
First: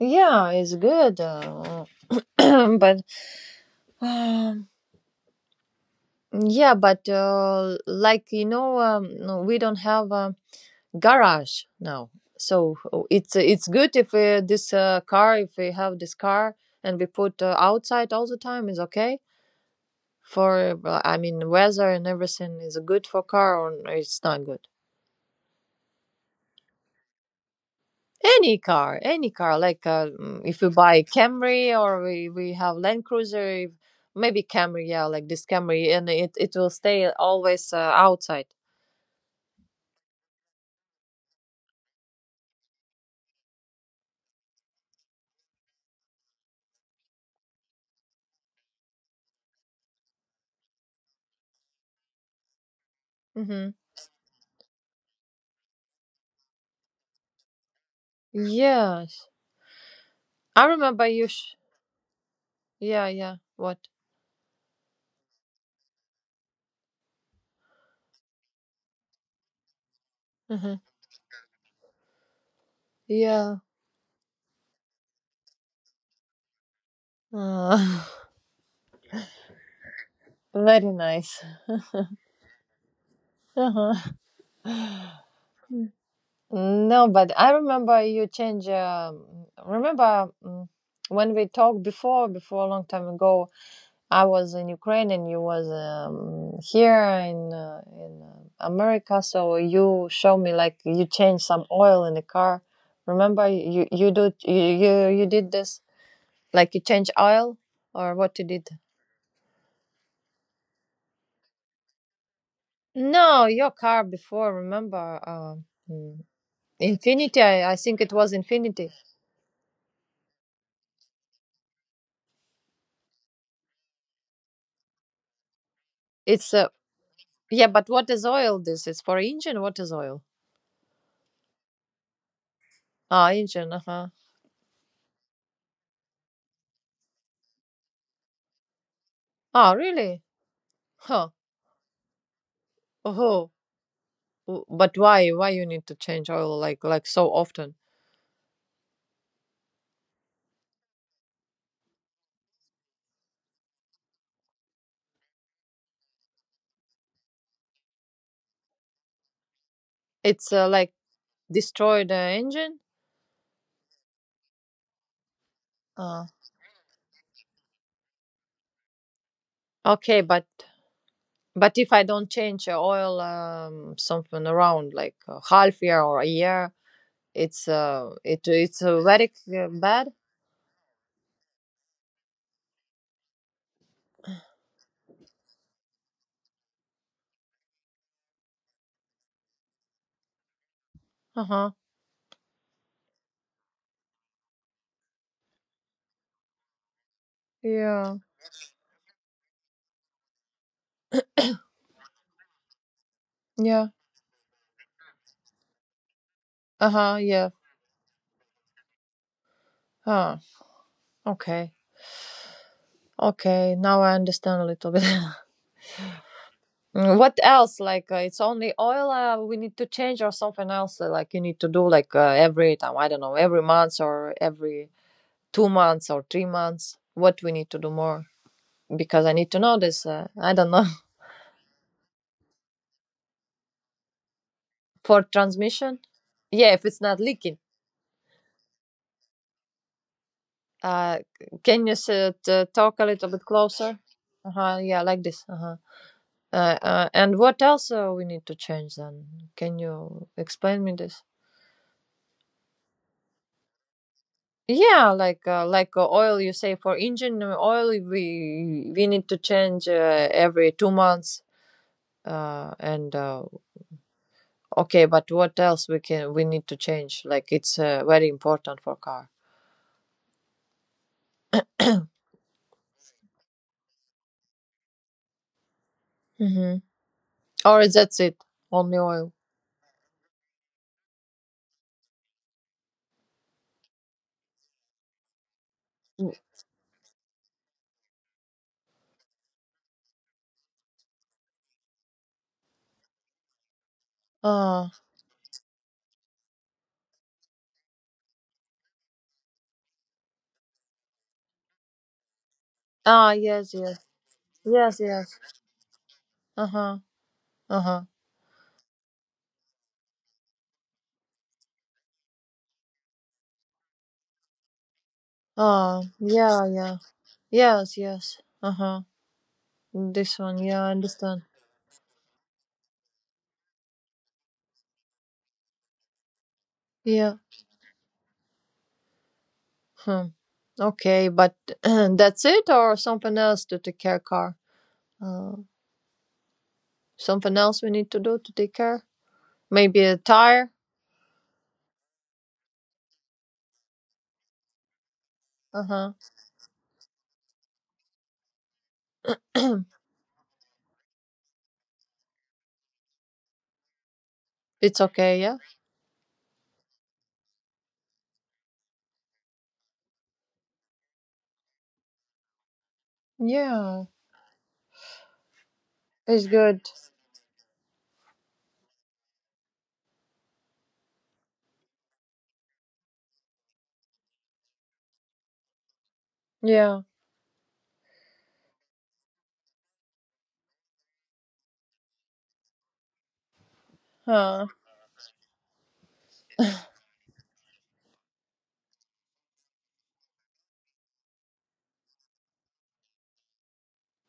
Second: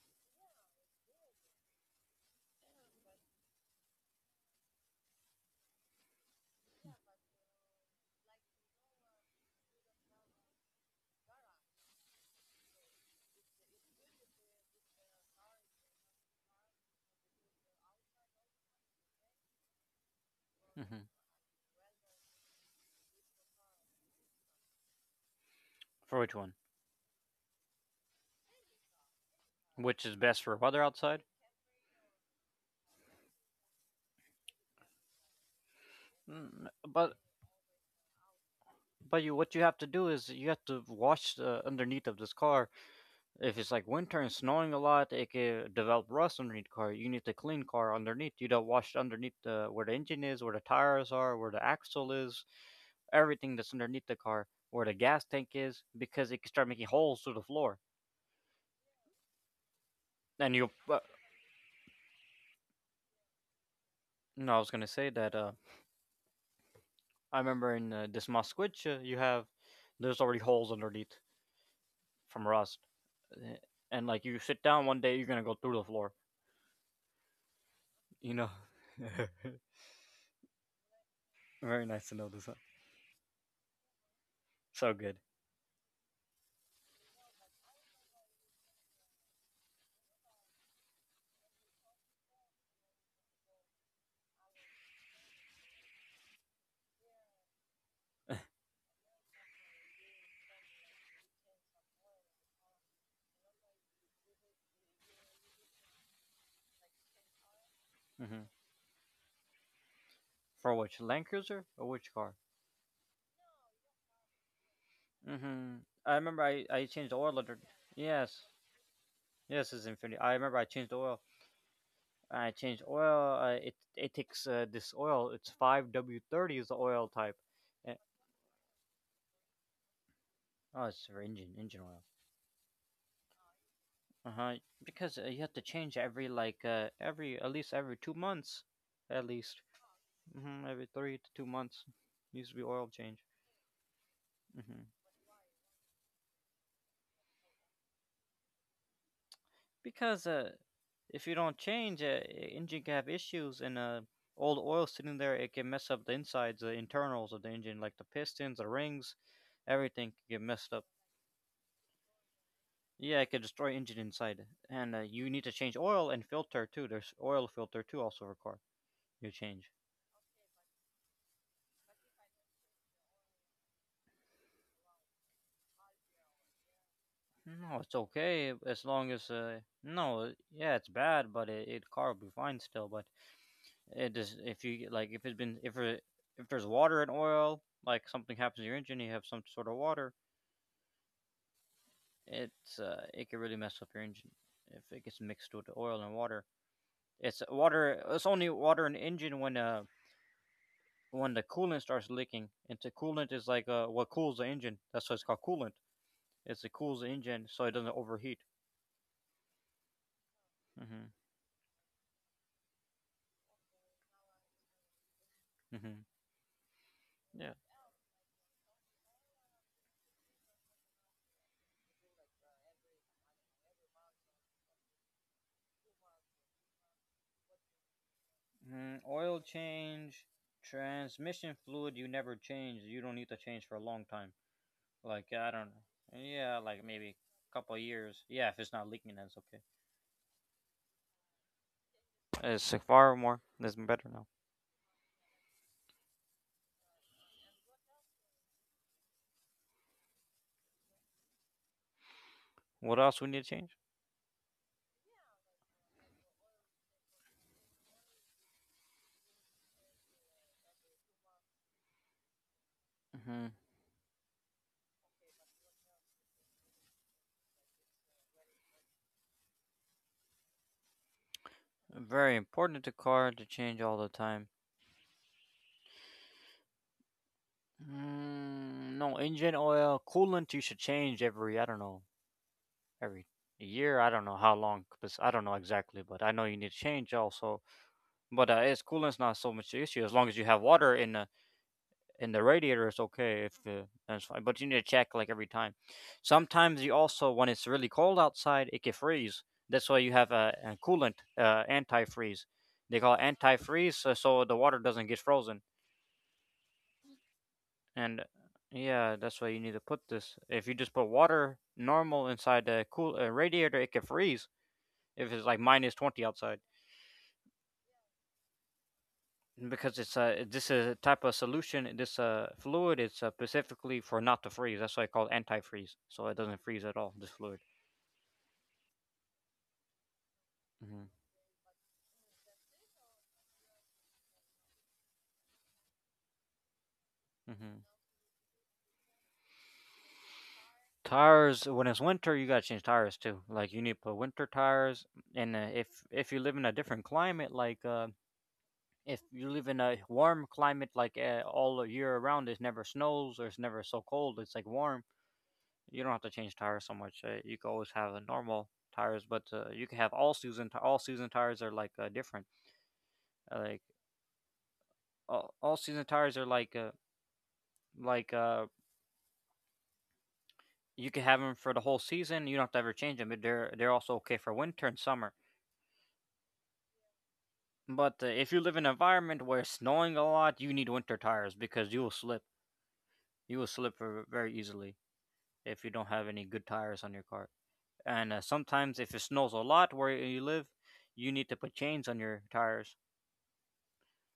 B: Yeah, it's good, but um, yeah, but like you know, no, we don't have a garage now, so it's good if this car, if we have this car and we put outside all the time, is okay for.
A: Hmm.
B: I mean, weather and everything is good for car or it's not good.
A: For which one?
B: Any car, any car. Like
A: Which is best for
B: if you
A: weather
B: buy
A: outside?
B: Camry, or we have Land Cruiser, if- maybe Camry, yeah, like this Camry, and it will
A: Mm,
B: stay
A: but
B: always outside.
A: but you what you have to do is you have to wash the underneath of this car. If it's like winter and snowing a lot, it could develop rust underneath car. You need to clean car underneath. You don't wash underneath the where the engine is, where the tires are, where the axle is, everything
B: Mm-hmm.
A: that's underneath the car, where the gas tank is, because it could start making holes through the floor.
B: Yes.
A: And
B: I remember you. Yeah, yeah. What?
A: no, I was gonna say that. I remember in this Moskvich there's already holes
B: Mm-hmm.
A: underneath from rust, Uh,
B: Yeah.
A: and like you sit down one day, you're gonna go through the floor.
B: Uh,
A: You know,
B: very nice.
A: very nice to know this. Huh?
B: Uh-huh.
A: So good.
B: No, but I remember you change. Remember when we talked before, before a long time ago, I was in Ukraine and you was here in America. So you show me like you change some oil in the car. Remember you did this like you change oil, or what
A: Hmm.
B: you did?
A: For which Land Cruiser or which car?
B: No, your car before. Remember
A: Mm-hmm. I
B: mm,
A: remember I changed the oil.
B: Infinity? I think it was
A: Yes,
B: Infinity.
A: yes, it's infinity. I remember I changed the oil. I changed oil. It takes this oil. It's five W
B: It's
A: thirty is the oil type.
B: yeah, but
A: Uh,
B: what is oil? This is for engine. What is oil?
A: oh, it's for engine oil.
B: Ah, engine. Uh huh.
A: Uh huh. Because you have to change every like every at least every 2 months, at least.
B: Ah, really?
A: Hmm. Every three to
B: Huh.
A: two months needs to be oil change.
B: Oh.
A: Hmm.
B: But why? Why you need to change oil like so often?
A: Because if you don't change, engine can have issues, and old oil sitting there, it can mess up the insides, the internals of the engine, like the pistons, the rings, everything can get
B: It's
A: messed up.
B: like destroy the engine.
A: Yeah, it could destroy engine inside, and you need to change oil and
B: Uh,
A: filter too. There's oil filter too, also required. You change.
B: okay, but if I don't change oil, something around like a half year or a year, it's
A: No, it's okay as
B: it's
A: long as
B: very bad.
A: no, yeah, it's bad, but it car will be fine still. But it just if you like if it's been if it, if there's water and oil, like something happens to your engine, you have some sort of water.
B: Uh huh.
A: It can really mess up your engine if it gets mixed with the oil and water. It's water.
B: Yeah.
A: It's only water in the engine when the coolant starts leaking. And the coolant is like
B: Yeah.
A: what cools the engine. That's why it's called coolant. It
B: Uh
A: cools the
B: huh.
A: engine
B: Yeah.
A: so it doesn't overheat.
B: Huh.
A: Mm-hmm.
B: Okay. Okay. Now I understand a little bit.
A: Mm-hmm.
B: What
A: Yeah.
B: else? Like it's only oil we need to change, or something else like you need to do like every time, I don't know, every month or every 2 months or 3 months, what we need to do more, because I
A: Oil
B: need to know this,
A: change,
B: I don't know.
A: transmission fluid you never change. You don't need to change for a long time.
B: For
A: Like I don't
B: transmission,
A: know. Yeah,
B: yeah,
A: like
B: if it's
A: maybe
B: not
A: a
B: leaking.
A: couple of years. Yeah, if it's not leaking, then it's okay.
B: uh can you
A: It's like
B: talk a
A: far
B: little
A: more.
B: bit
A: It's
B: closer?
A: better now.
B: Uh-huh, yeah, like this. Uh-huh. And what else we need to change then? Can you explain me this?
A: What else we need to change?
B: Yeah, like oil, you say, for engine oil, we need to change every 2 months. And
A: hmm
B: okay, but what else we can, we need to change? Like it's very important for car.
A: Very important to car to change all the time.
B: Mm-hmm. Or that's it, only
A: No,
B: oil.
A: engine oil, coolant you should change every, I don't know, every year. I don't know how long, because I don't know exactly, but I
B: Mm.
A: know you need to change also. But it's coolant's not so much an issue as long as you have water in the and the radiator is okay if the that's fine. But you need to
B: Ah,
A: check like every time. Sometimes you also when it's really cold outside, it can freeze. That's why you have a coolant, antifreeze. They call it
B: ah, yes,
A: antifreeze,
B: yes,
A: so, so the water
B: yes,
A: doesn't get
B: yes.
A: frozen.
B: Uh huh, uh huh.
A: And yeah, that's why you need to put this. If you just put water normal inside the cool radiator, it can freeze if it's like minus
B: Ah,
A: -20 outside.
B: yeah, yeah, yes, yes. Uh huh.
A: Because it's
B: This
A: a
B: one,
A: this
B: yeah,
A: is
B: I
A: a type of
B: understand.
A: solution. This fluid it's specifically for not to freeze. That's why I call it antifreeze. So it doesn't freeze at all. This
B: Yeah.
A: fluid.
B: Hmm.
A: hmm
B: Okay, but that's it, or something else to take care car? Uh, Something else
A: hmm
B: we need to do to take care? Maybe a tire?
A: Tires when it's winter, you gotta change tires too. Like you need to put winter tires. And if
B: Uh
A: if you live in a different climate, like if you live in
B: huh.
A: a warm climate, like all year around, it never snows or it's never so cold. It's like warm.
B: It's okay, yeah?
A: You don't have to change tires so much. You can always have a normal tires, but you can have all season. All season tires are like different. Like
B: Yeah,
A: all season tires are
B: it's
A: like
B: good.
A: like uh you can have them for the whole season. You don't have to ever change them. But they're also okay for winter and summer.
B: Yeah.
A: But if you live in an environment where it's snowing a lot, you need winter tires because you will slip. You will slip very
B: Huh.
A: easily if you don't have any good tires on your car. And sometimes if it snows a lot where you live, you need to put chains on your tires.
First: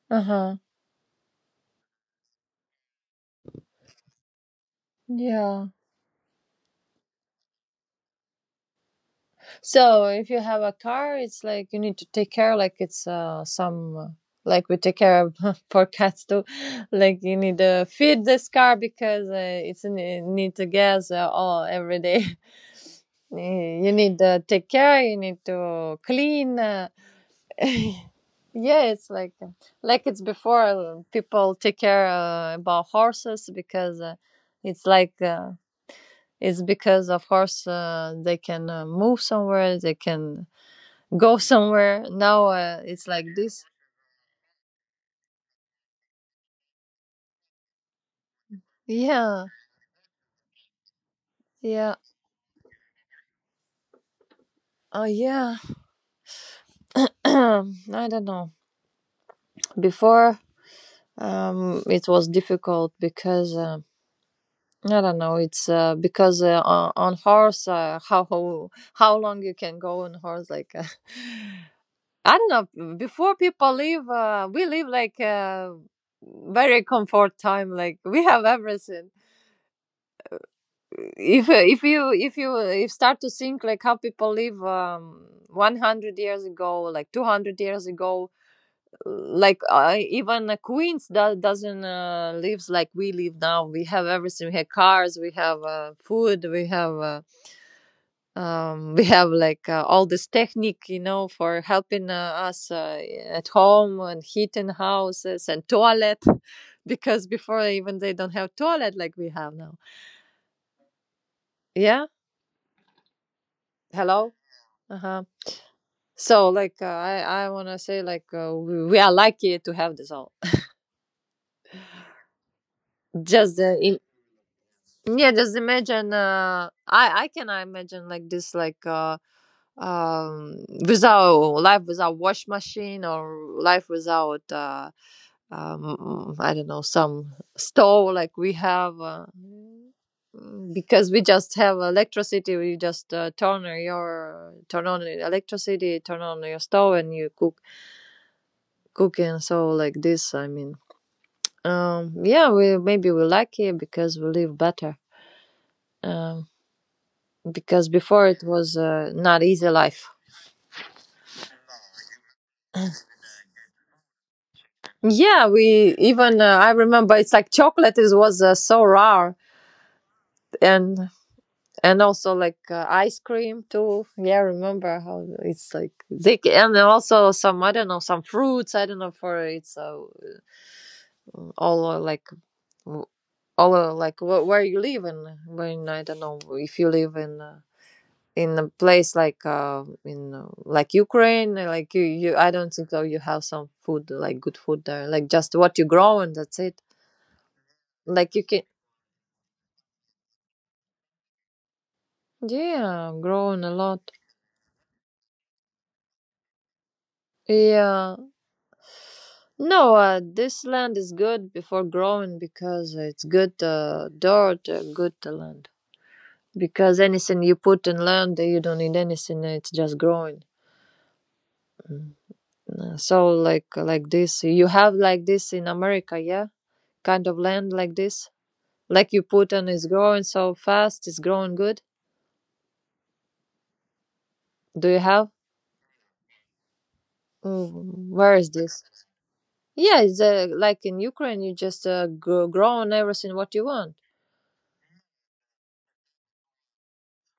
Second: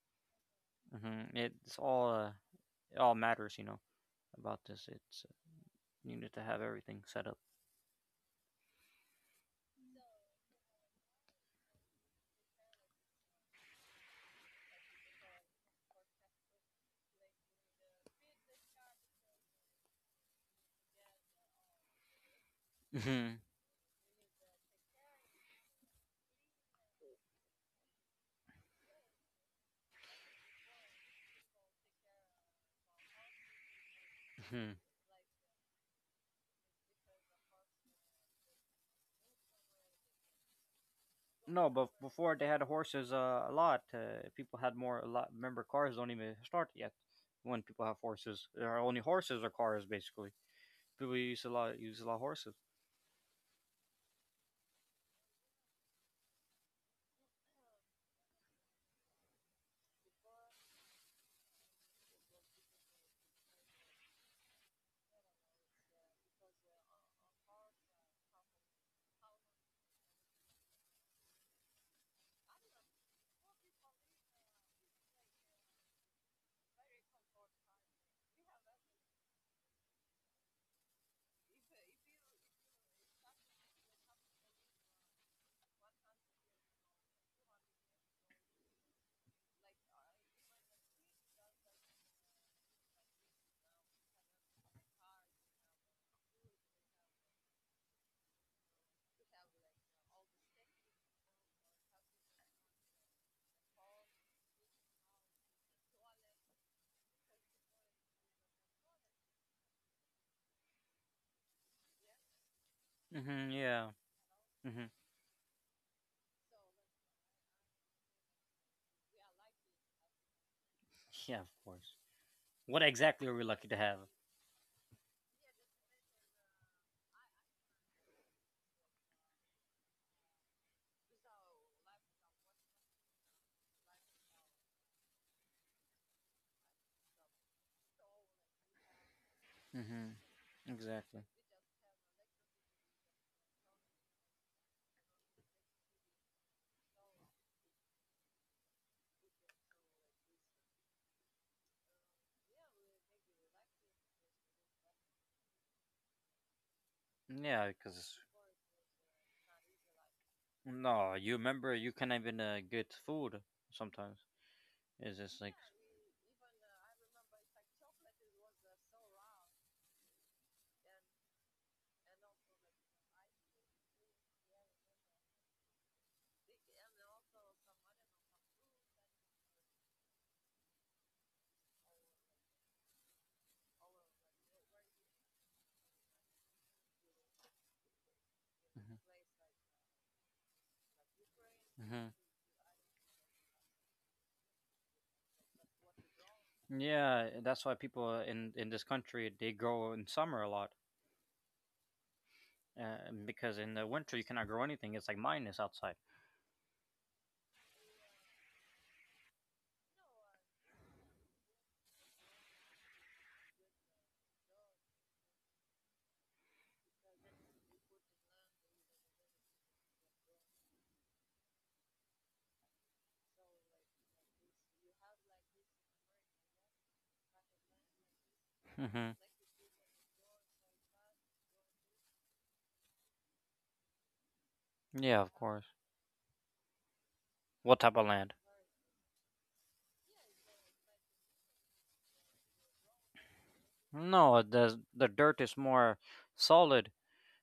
B: Uh huh.
A: hmm It's all uh, it all matters, you know, about this. It's
B: Yeah.
A: You need to have everything set up.
B: So if you have a car, it's like you need to take care, like it's like we take care of for cats too. Like you need to feed this car because it needs a gas all every day. Eh, you need to take care. You need to clean. Yeah, it's like it's before people take care about horses because
A: hmm
B: it's like uh, it's because of horse they can move somewhere, they can go
A: No, but
B: somewhere.
A: before they
B: Now
A: had
B: it's
A: horses
B: like
A: a
B: this.
A: lot. People had more a lot. Remember, cars don't even start yet when people have horses. There are only horses
B: Yeah,
A: or cars basically. People
B: yeah,
A: use a lot of horses.
B: oh yeah. I don't know. Before it was difficult because. I don't know. It's because on horse, uh, how long you can go on horse? Like I don't know. Before people live, we live like very comfort time. Like we have everything. If you if you if start to think like how people live 100 years ago, like 200 years ago, like even Queens doesn't lives like we live now. We have everything. We have cars. We have food. We have. We have like all this technique, you know, for helping us at home, and heating houses and toilet, because before even they don't have toilet like we have now, yeah.
A: Yeah.
B: Hello.
A: hmm
B: Uh-huh. So like I want to say like we are lucky to have this all,
A: Yeah, of course. What exactly are we
B: just
A: lucky to have?
B: in yeah, just imagine I can imagine like this, like um without life without wash machine, or life without I don't know, some stove like we have,
A: hmm
B: because
A: Exactly.
B: we just have electricity. We just turn on the electricity, turn on your stove, and you cooking. So like this, I mean, yeah, we maybe we're lucky because we live better. Um,
A: Yeah,
B: because
A: because
B: before it was not easy life.
A: no, you remember you can't even get food sometimes. It's just
B: Yeah,
A: like.
B: we even I remember it's like chocolate is was so rare, and and also like ice cream too. Yeah, I remember how it's like they and then also some, I don't know, some fruits. I don't know for it's all like w- all like wh- where you live in when I don't know if you live in. In a place like in like Ukraine, like I don't think so. You have some food like good food there, like just what you grow and that's it.
A: Yeah, that's why people
B: Like you
A: in
B: can,
A: in this country they grow in summer a lot,
B: yeah,
A: because
B: grown
A: in
B: a
A: the
B: lot.
A: winter you cannot grow anything. It's like minus outside.
B: Yeah, no, this land is good before growing because it's good dirt, good land. Because anything you put in land, you don't need anything; it's just growing. So like this, you have like this in America, yeah, kind of land like this, like
A: hmm
B: you put and it's growing so fast, it's growing good. Do you
A: Yeah,
B: have?
A: of course. What type of
B: Mm,
A: land?
B: where is this? Yeah, it's like in Ukraine, you just grow on everything what you want.
A: No, the dirt is more solid.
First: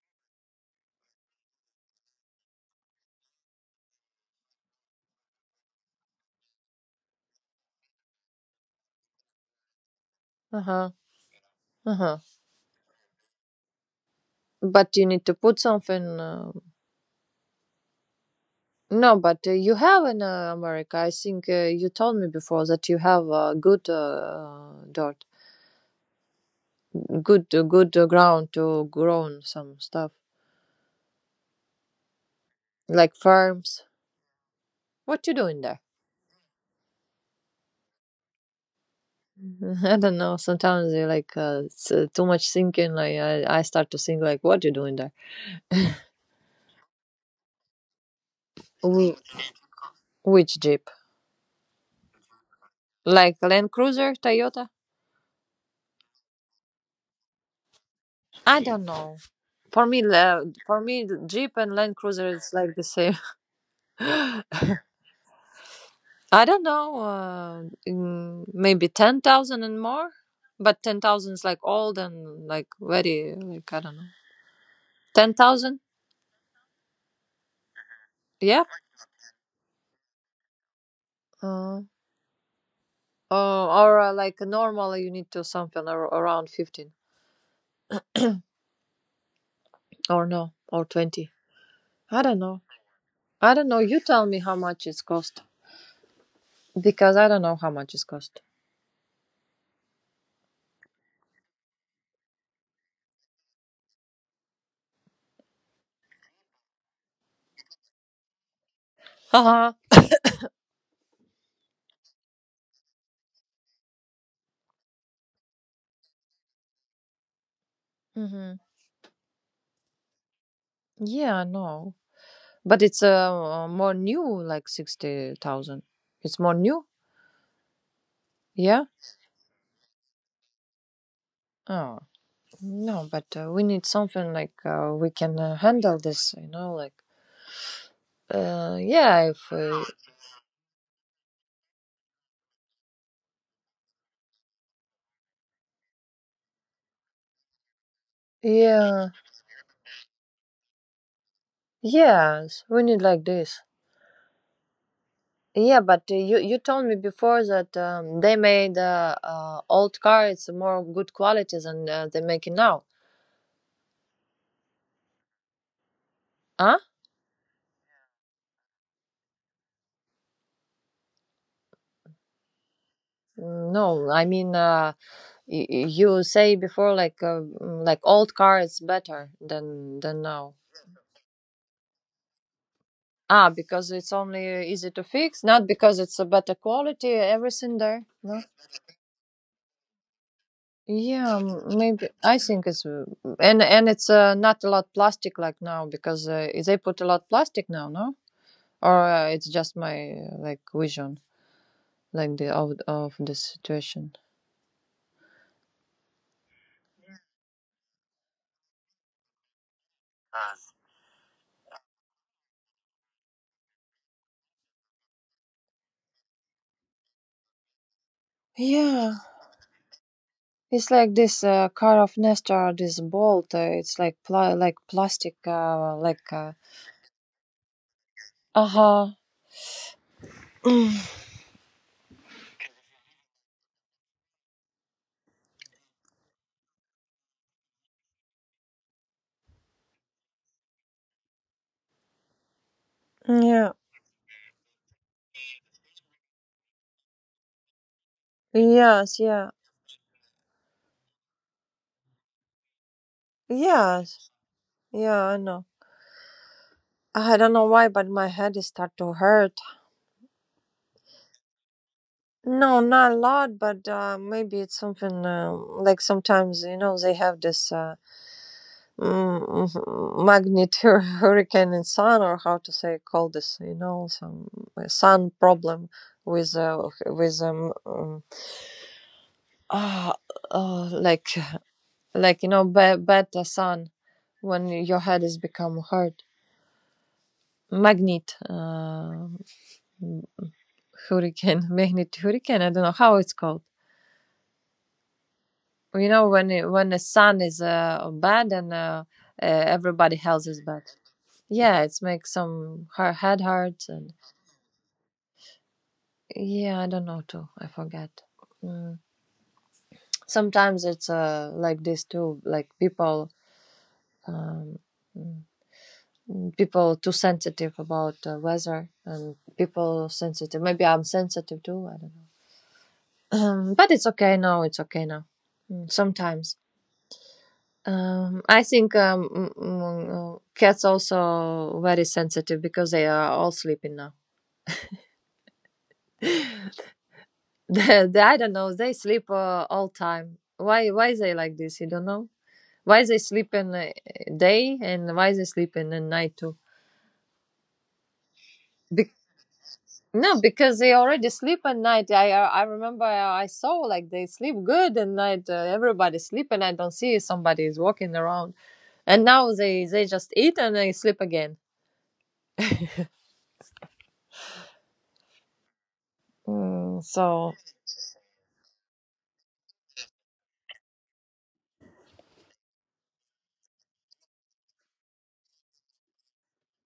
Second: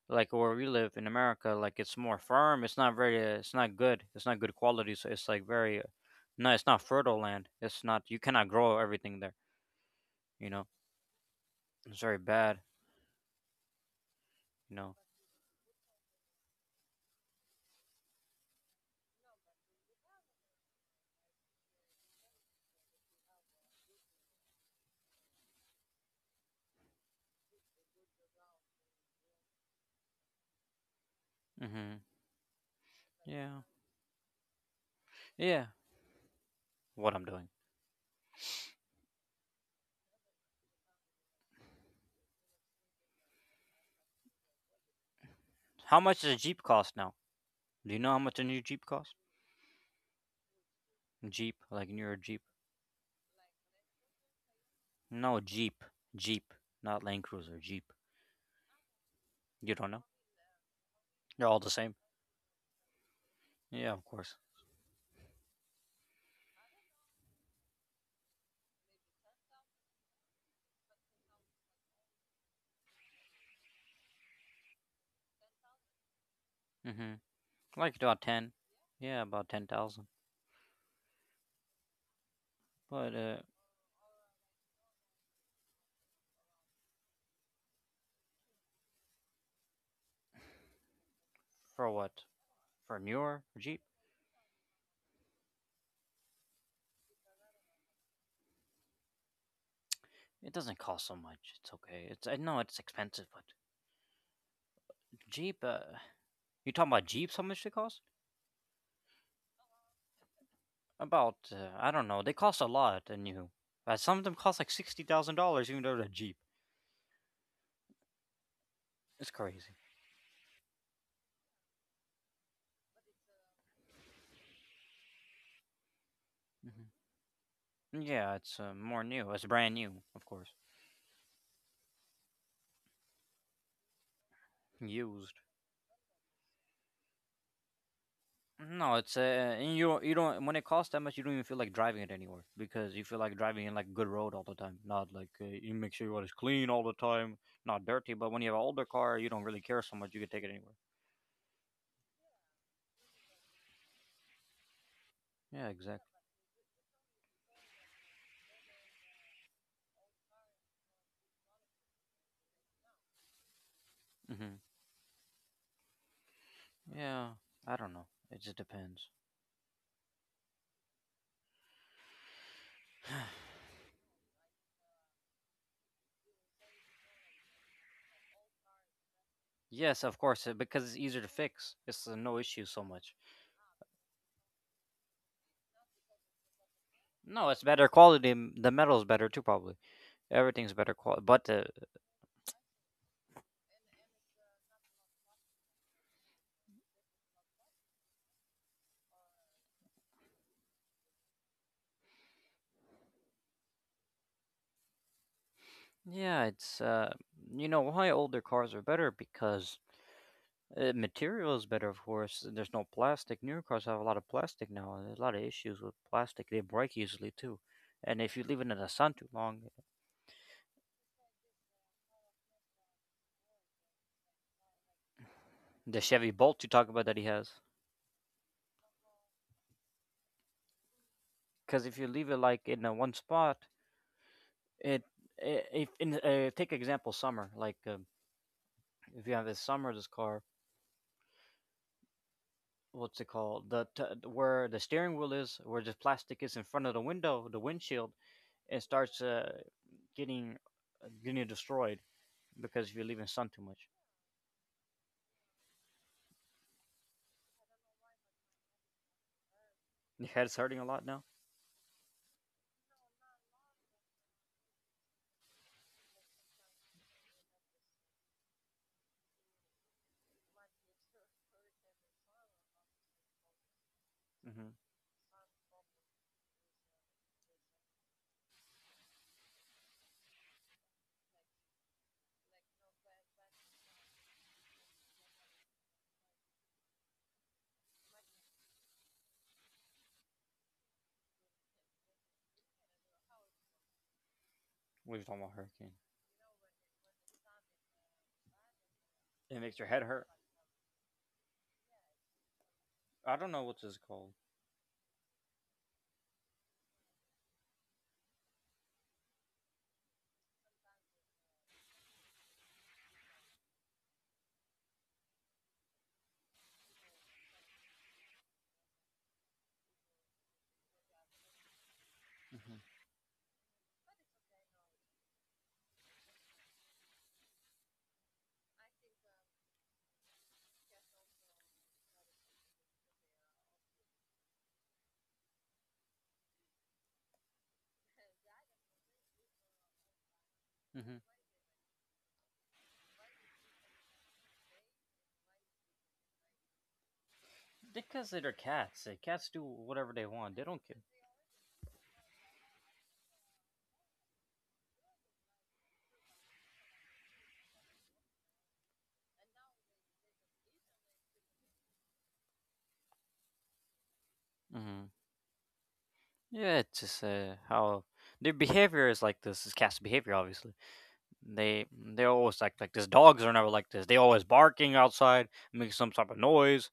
A: Like where we live in America, like it's more firm. It's not very. It's not good. It's not good quality. So it's like very. No, it's not fertile land. It's not. You cannot grow everything there. You
B: Uh
A: know,
B: huh. Uh
A: it's
B: huh.
A: very bad. You
B: But
A: know.
B: you need to put something No, but you have in America. I think you told me before that you have good dirt, good ground to grow some stuff
A: hmm
B: like
A: Yeah.
B: farms. What you doing
A: Yeah.
B: there?
A: What I'm doing.
B: I don't know. Sometimes you like it's, too much thinking. Like I start to think like, what you doing there?
A: How much does a jeep cost now? Do you know how much a new Jeep costs?
B: Wh- Which jeep?
A: Jeep, like newer Jeep?
B: Like Land Cruiser, Toyota?
A: No, Jeep. Jeep. Not Land Cruiser. Jeep.
B: I don't know.
A: You
B: For
A: don't know?
B: me, la- for me,
A: They're
B: Jeep
A: all the
B: and
A: same.
B: Land Cruiser is like the same.
A: Yeah, of course.
B: I don't know, maybe 10,000 and more, but 10,000 is like old and like very, like, I don't know. 10,000?
A: hmm Like about 10.
B: Yeah.
A: Yeah, about 10,000.
B: Uh,
A: But
B: or Like normally you need to something around 15 or no, or 20.
A: for what?
B: I don't know.
A: For a newer
B: I don't know.
A: Jeep?
B: You tell me how much it's cost because I don't know how much it's cost.
A: It doesn't cost so much. It's okay. It's I know it's expensive, but Jeep, You talking about Jeeps, how much they cost?
B: Uh-huh.
A: About, I don't know. They cost a lot, and you... But some of them cost like $60,000 even though they're Jeep.
B: Mm-hmm.
A: It's crazy.
B: Yeah, I know. But it's more new, like 60,000. It's more new?
A: hmm Yeah, it's
B: Yeah?
A: more new. It's brand new, of course.
B: Oh. No, but we need something like we
A: Used.
B: can handle this, you know, like
A: No, it's
B: yeah, if
A: and you don't, you don't when it costs that much, you don't even feel like driving it anywhere because you feel like driving in like good road all the time, not like you make sure your it's clean all the time, not dirty. But when you have an older
B: yeah,
A: car, you don't really care so much. You can take it anywhere.
B: yes, we need like this.
A: Yeah,
B: Yeah, but
A: exactly.
B: you told me before that they made old car. It's more good quality than they make it now.
A: hmm
B: Huh?
A: Yeah, I don't know. It just depends.
B: No, I mean you say before like like old car is better
A: Yes,
B: than
A: of course,
B: now.
A: because it's easier to fix. It's No issue so much.
B: Ah, because it's only easy to fix, not because it's a better quality.
A: No, it's
B: Everything
A: better
B: there.
A: quality.
B: No.
A: The metal's better too, probably. Everything's better quality,
B: Yeah,
A: but
B: maybe I think it's and it's not a lot plastic like now because they put a lot plastic now, no? Or it's just my like vision, like the of the situation.
A: Yeah, it's you know why older cars are better because material is better, of course. And there's no plastic. Newer cars have a lot of plastic now. And there's a lot of issues with plastic. They break easily too, and if you leave it in the sun
B: Yeah,
A: too long,
B: it's like this car of Nestor, this bolt. It's like like plastic,
A: the Chevy
B: like uh
A: Bolt you talk about that he has,
B: huh.
A: because if you leave it like in one spot, it, I if in take example summer, like if you have this summer this car. What's it called?
B: Yeah.
A: The where the steering wheel is, where the plastic is in front of the window, the windshield, it starts
B: Yes. Yeah.
A: getting getting destroyed because if you're leaving sun too much.
B: Yes. Yeah. I know. I don't know why, but my head is start to hurt.
A: Your head's hurting a lot now.
B: No, not a lot, but maybe it's something like sometimes you know they have this mhm, magnet hurricane and sun, or how to say call this, you know, some
A: Mm-hmm.
B: sun problem with uh, like you know bad sun when your head is become hard magnet hurricane. Magnet hurricane. I don't know how it's called.
A: We were talking about hurricane.
B: Well, when when the sun is bad and
A: It makes your head
B: everybody
A: hurt.
B: else is bad. Yeah, it's makes some her
A: I
B: head
A: don't know what this
B: hurts,
A: is
B: and
A: called.
B: yeah, I don't know too. I forget. Mm. Sometimes it's like this too. Like um, mm, people too sensitive about weather and people sensitive. Maybe I'm sensitive too. I don't know.
A: Mm-hmm.
B: But it's okay now. It's okay now. Sometimes. I think cats also very sensitive because they are all sleeping now. I don't know. They sleep all time. Why?
A: Mm-hmm.
B: Why they like this? You don't know. Why they sleep in day, and why they sleep in the night too?
A: Because they're cats.
B: Be-
A: Cats do whatever they
B: no,
A: want. They don't
B: because they
A: care.
B: already sleep at night. I remember I saw like they sleep good at night. Everybody sleep and I don't see somebody is walking around. And now they just eat and they sleep again.
A: Mm-hmm. Yeah, it's
B: Mm,
A: just
B: so
A: how their behavior is like this. Is cats' behavior, obviously. They always like this. Dogs are never like this. They always barking outside, making some type of noise.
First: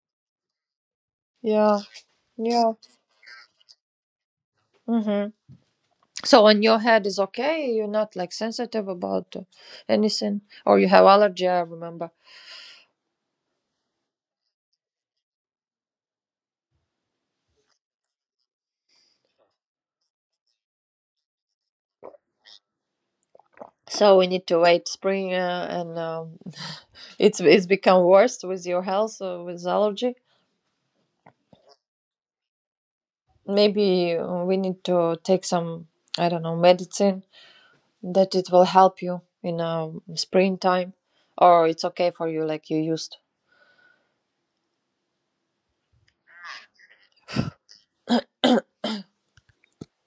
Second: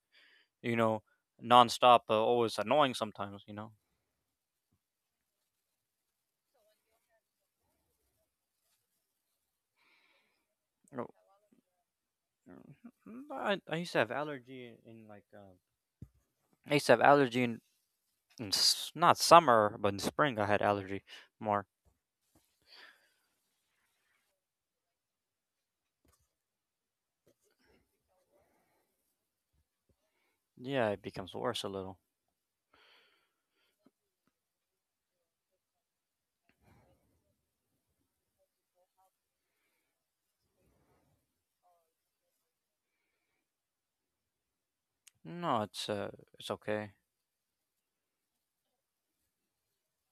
A: You know,
B: yeah.
A: nonstop, always
B: Yeah.
A: annoying sometimes. You know,
B: Mhm. So on your head is okay. You're not like sensitive about anything, or you have
A: no,
B: allergy. I remember.
A: I used to have allergy in like I used to have allergy in not summer but in spring I had allergy more.
B: So we need to wait spring, and it's become worse with your health with allergy.
A: Yeah, it becomes worse a little.
B: Maybe we need to take some I don't know medicine that it will help you in springtime, or it's okay for you like you used.
A: No, it's okay.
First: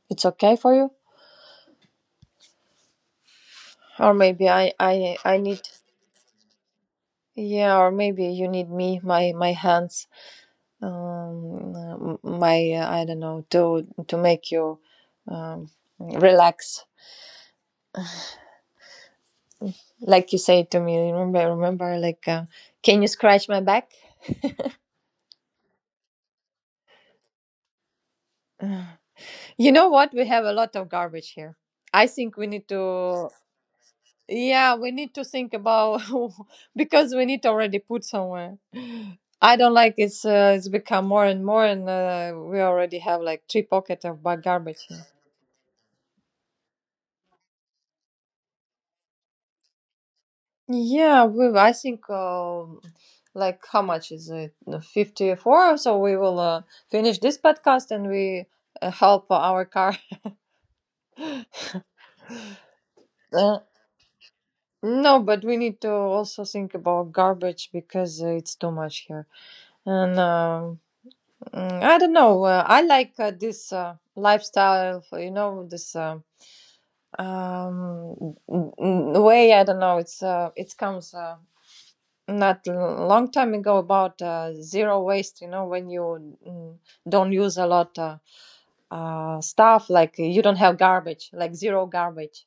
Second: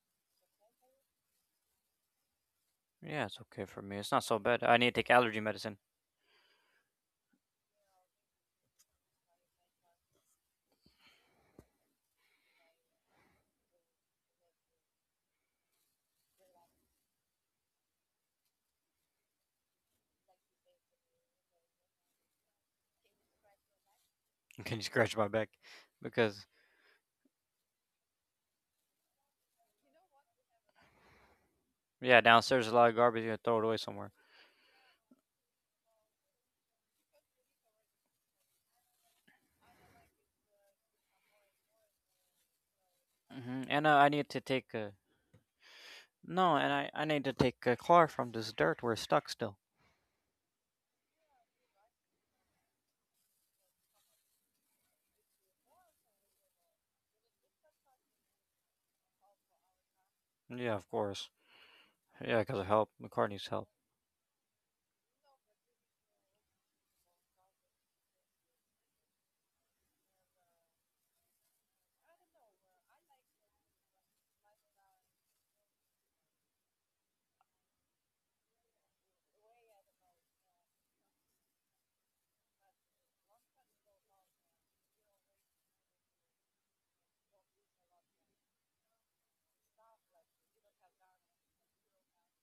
B: It's okay for you,
A: Yeah, it's okay for me. It's
B: or
A: not so
B: maybe
A: bad.
B: I
A: I need to take
B: I I
A: allergy
B: need
A: medicine.
B: yeah, or maybe you need me my hands my I don't know to make you um, relax. Like you say to me, remember, remember, like, can you scratch my back?
A: Can you scratch my back? Because
B: You know what? We have a lot of garbage here. I
A: yeah,
B: think we
A: downstairs
B: need
A: there's a lot of garbage.
B: to,
A: You gotta throw it away somewhere.
B: yeah, we need to think about. Because we need to already put somewhere. I don't like it's become more and more, and we already have like three
A: Hmm And
B: pocket
A: I
B: of
A: need to take
B: garbage here.
A: no, and I need to take a car from this dirt where it's stuck still.
B: Yeah, we I think like how much is it? 54. So we will finish this podcast and we help our car.
A: Yeah, of course. Yeah, because of help. The car needs
B: Uh,
A: help.
B: no, but we need to also think about garbage because it's too much here. And um I don't know. I like this lifestyle. You know this. Way I don't know it's it comes not long time ago about zero waste, you know, when you don't use a lot stuff, like you don't have garbage, like zero garbage.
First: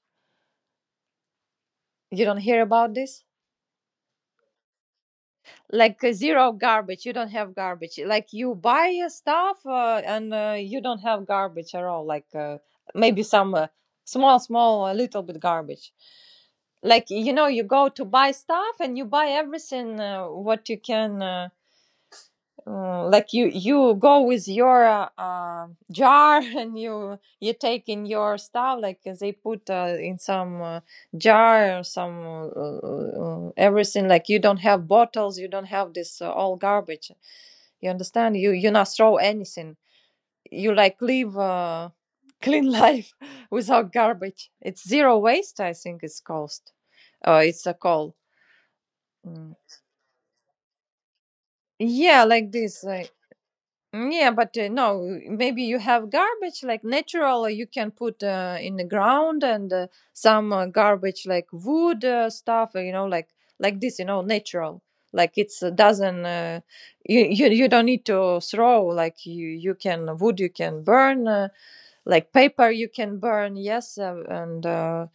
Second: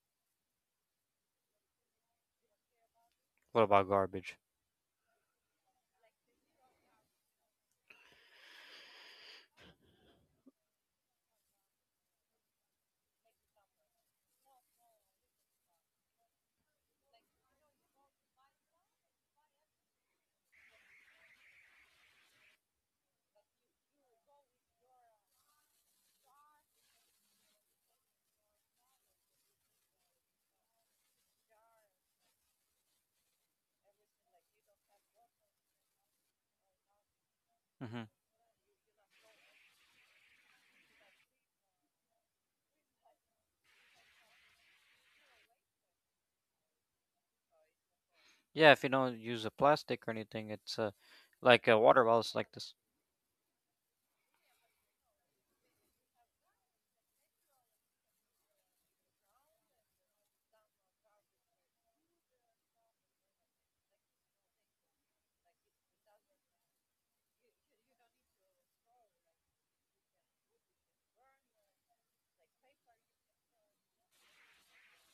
B: You don't hear about this?
A: What about garbage?
B: Like zero garbage, you don't have garbage. Like you buy stuff and you don't have garbage at all. Like maybe some small, small, a little bit garbage. Like you know, you go to buy stuff and you buy everything what you can. Like you go with your jar and you take in your stuff like they put in some jar or some everything like you don't have bottles, you don't have this all garbage. You
A: Mhm.
B: understand you not throw anything. You like live clean life without garbage. It's zero waste. I think it's cost it's a call.
A: Yeah, if you don't use a
B: Mm.
A: plastic or anything, it's like water
B: Yeah,
A: bottles
B: like
A: like this.
B: this like. Yeah, but no, maybe you have garbage like natural. You can put in the ground, and some garbage like wood stuff, you know, like this, you know, natural. Like it's doesn't you don't need to throw. Like you can wood you can burn like paper you can burn, yes, uh, and uh,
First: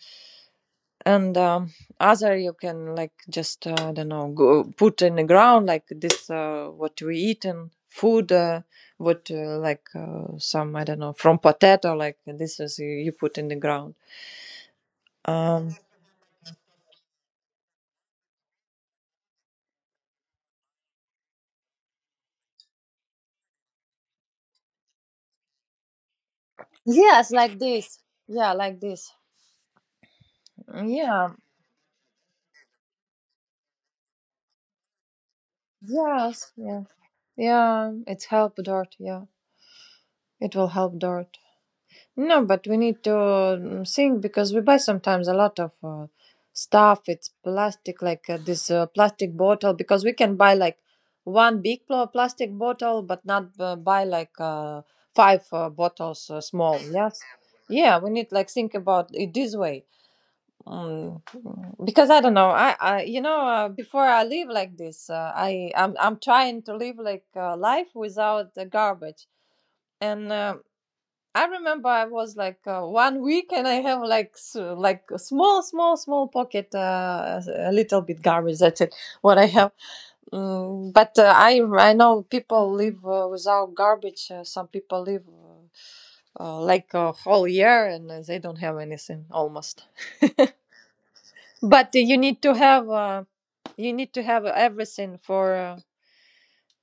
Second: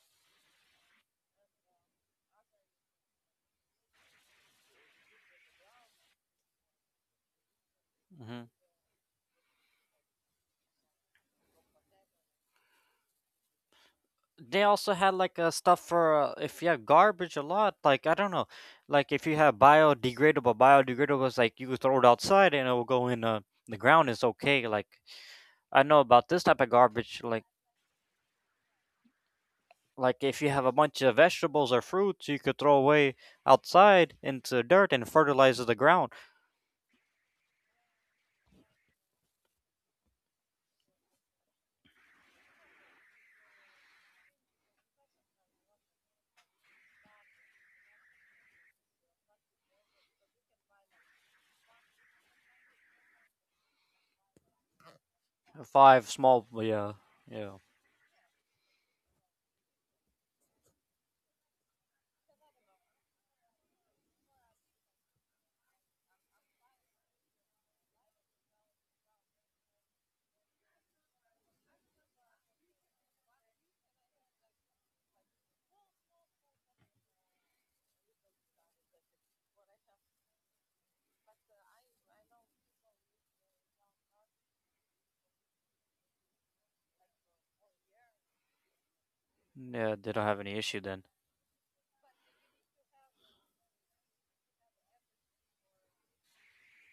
B: and um, other you can like just I don't know go, put in the ground like this what we eat and food
A: hmm
B: what like some I don't know from potato like this is you put in the ground.
A: They also had like
B: Um,
A: stuff for if you have garbage a lot, like I don't know, like if you have biodegradable, biodegradable is like you could throw it outside and it will go in the ground. It's okay. Like I know about this type of garbage,
B: yes, like this. Yeah, like this.
A: like if you have a bunch of
B: Yeah.
A: vegetables or fruits, you could throw away outside into dirt and fertilizes the ground.
B: Yes. Yeah. Yeah. It's help dirt. Yeah, it will help dirt. No, but we need to think because we buy sometimes a lot of stuff. It's plastic, like this plastic bottle, because we can buy like one big plastic bottle, but not buy like five
A: Five
B: bottles
A: small,
B: small. Yes.
A: yeah,
B: Yeah, we need like think about it this way. Mm, because I don't know. I you know, before I live like this, I'm trying to live like life without garbage and. I remember I was like 1 week and I have like like a small pocket a little bit garbage. That's it what I have. Mm, but I know people live without garbage. Some people live like a whole year, and they don't have anything almost.
A: yeah. They don't have any issue then.
B: But you need to have everything for uh,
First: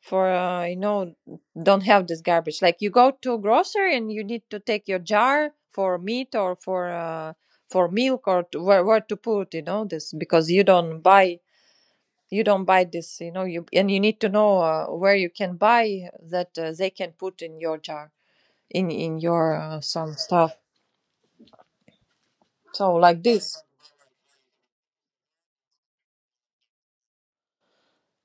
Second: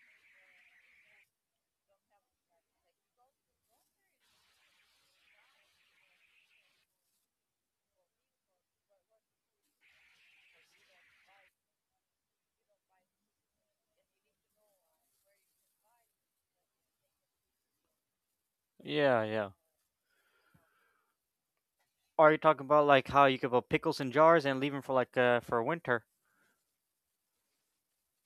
B: for uh, you know don't have this garbage. Like you go to grocery and you need to take your jar for meat or for milk or to, where to put you know this because you don't buy this, you know, you, and you need to know where you can buy that they can put in your jar, in
A: Yeah, yeah.
B: your some stuff.
A: Are you talking about
B: So
A: like
B: like
A: how you
B: this,
A: could put pickles in jars and leave them for like for winter?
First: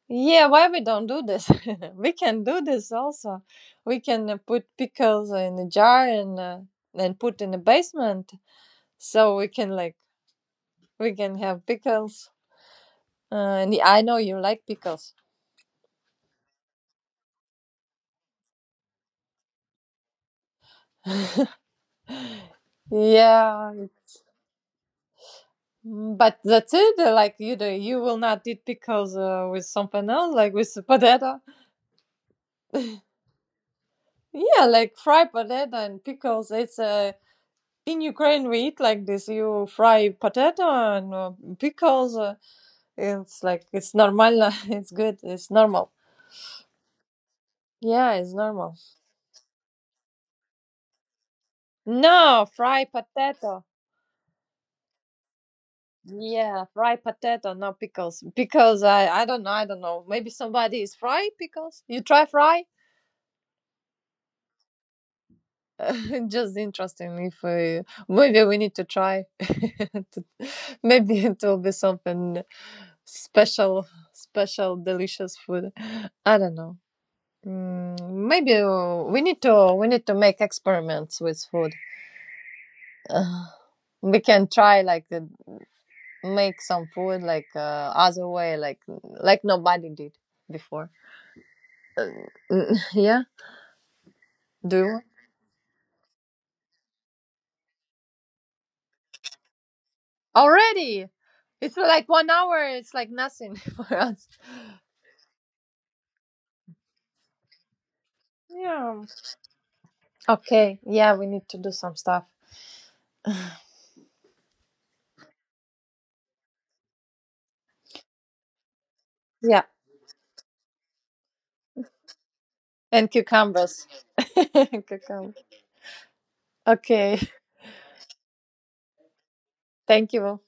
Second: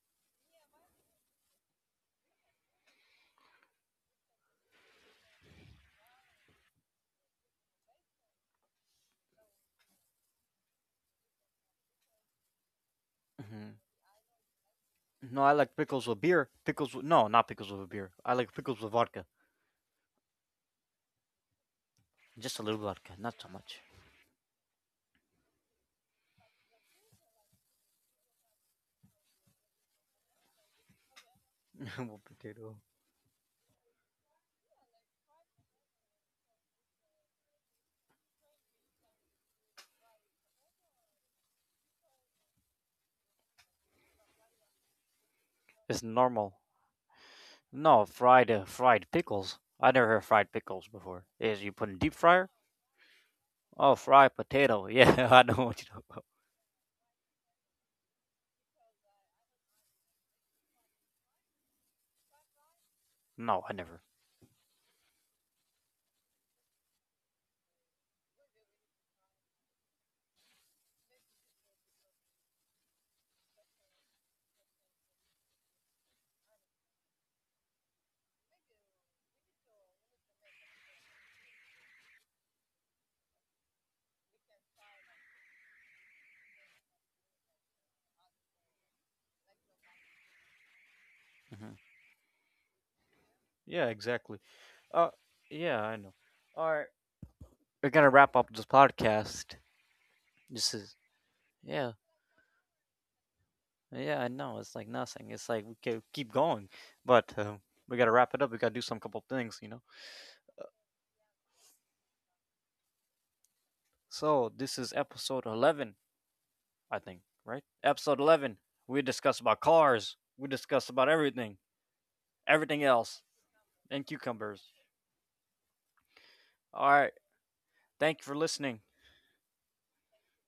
B: yeah, why we don't do this? We can do this also. We can put pickles in a jar, and put in the basement. So we can, we can have pickles. And
A: Mhm.
B: I know you like pickles.
A: No, I like pickles with beer. Pickles with, no, not pickles with beer. I like pickles with vodka. Just a little vodka, not so
B: Yeah,
A: much.
B: but that's it. Like you do, you will not eat pickles with something else, like with the potato.
A: With potato.
B: Yeah, like fried potato and pickles. It's in Ukraine we eat like this. You fry potato and pickles. It's like it's normal. It's good. It's normal.
A: It's normal. No,
B: Yeah, it's
A: fried
B: normal.
A: fried pickles. I never heard fried pickles before. Is you put in deep
B: No,
A: fryer?
B: fry potato.
A: Oh, fried potato. Yeah, I know what you talk about.
B: Yeah, fried potato, not pickles. Because I don't know, Maybe somebody is fry pickles. You try fry?
A: No, I never.
B: Just interesting. If we, Maybe we need to try. Maybe it will be something special, special, delicious food. I don't know. Maybe we need to make experiments with food. Uh, we can try like make some food like other way like nobody did before.
A: hmm
B: Mm. Yeah.
A: Yeah, exactly.
B: Do
A: Uh, yeah, I know. All right, we're gonna wrap up this podcast. This is
B: already. It's
A: yeah.
B: like 1 hour. It's like nothing for
A: Yeah,
B: us.
A: I know. It's like nothing. It's like we can keep going, but we gotta wrap it up. We gotta do some
B: Yeah.
A: couple things, you know.
B: Okay. Yeah, we need to do some stuff.
A: So this is episode 11, I think, right? Episode 11. We discussed about
B: Yeah,
A: cars. We discussed about everything, everything
B: and
A: else,
B: cucumbers.
A: and cucumbers.
B: Cucumber.
A: All right.
B: Okay.
A: Thank you for listening.
B: Thank you.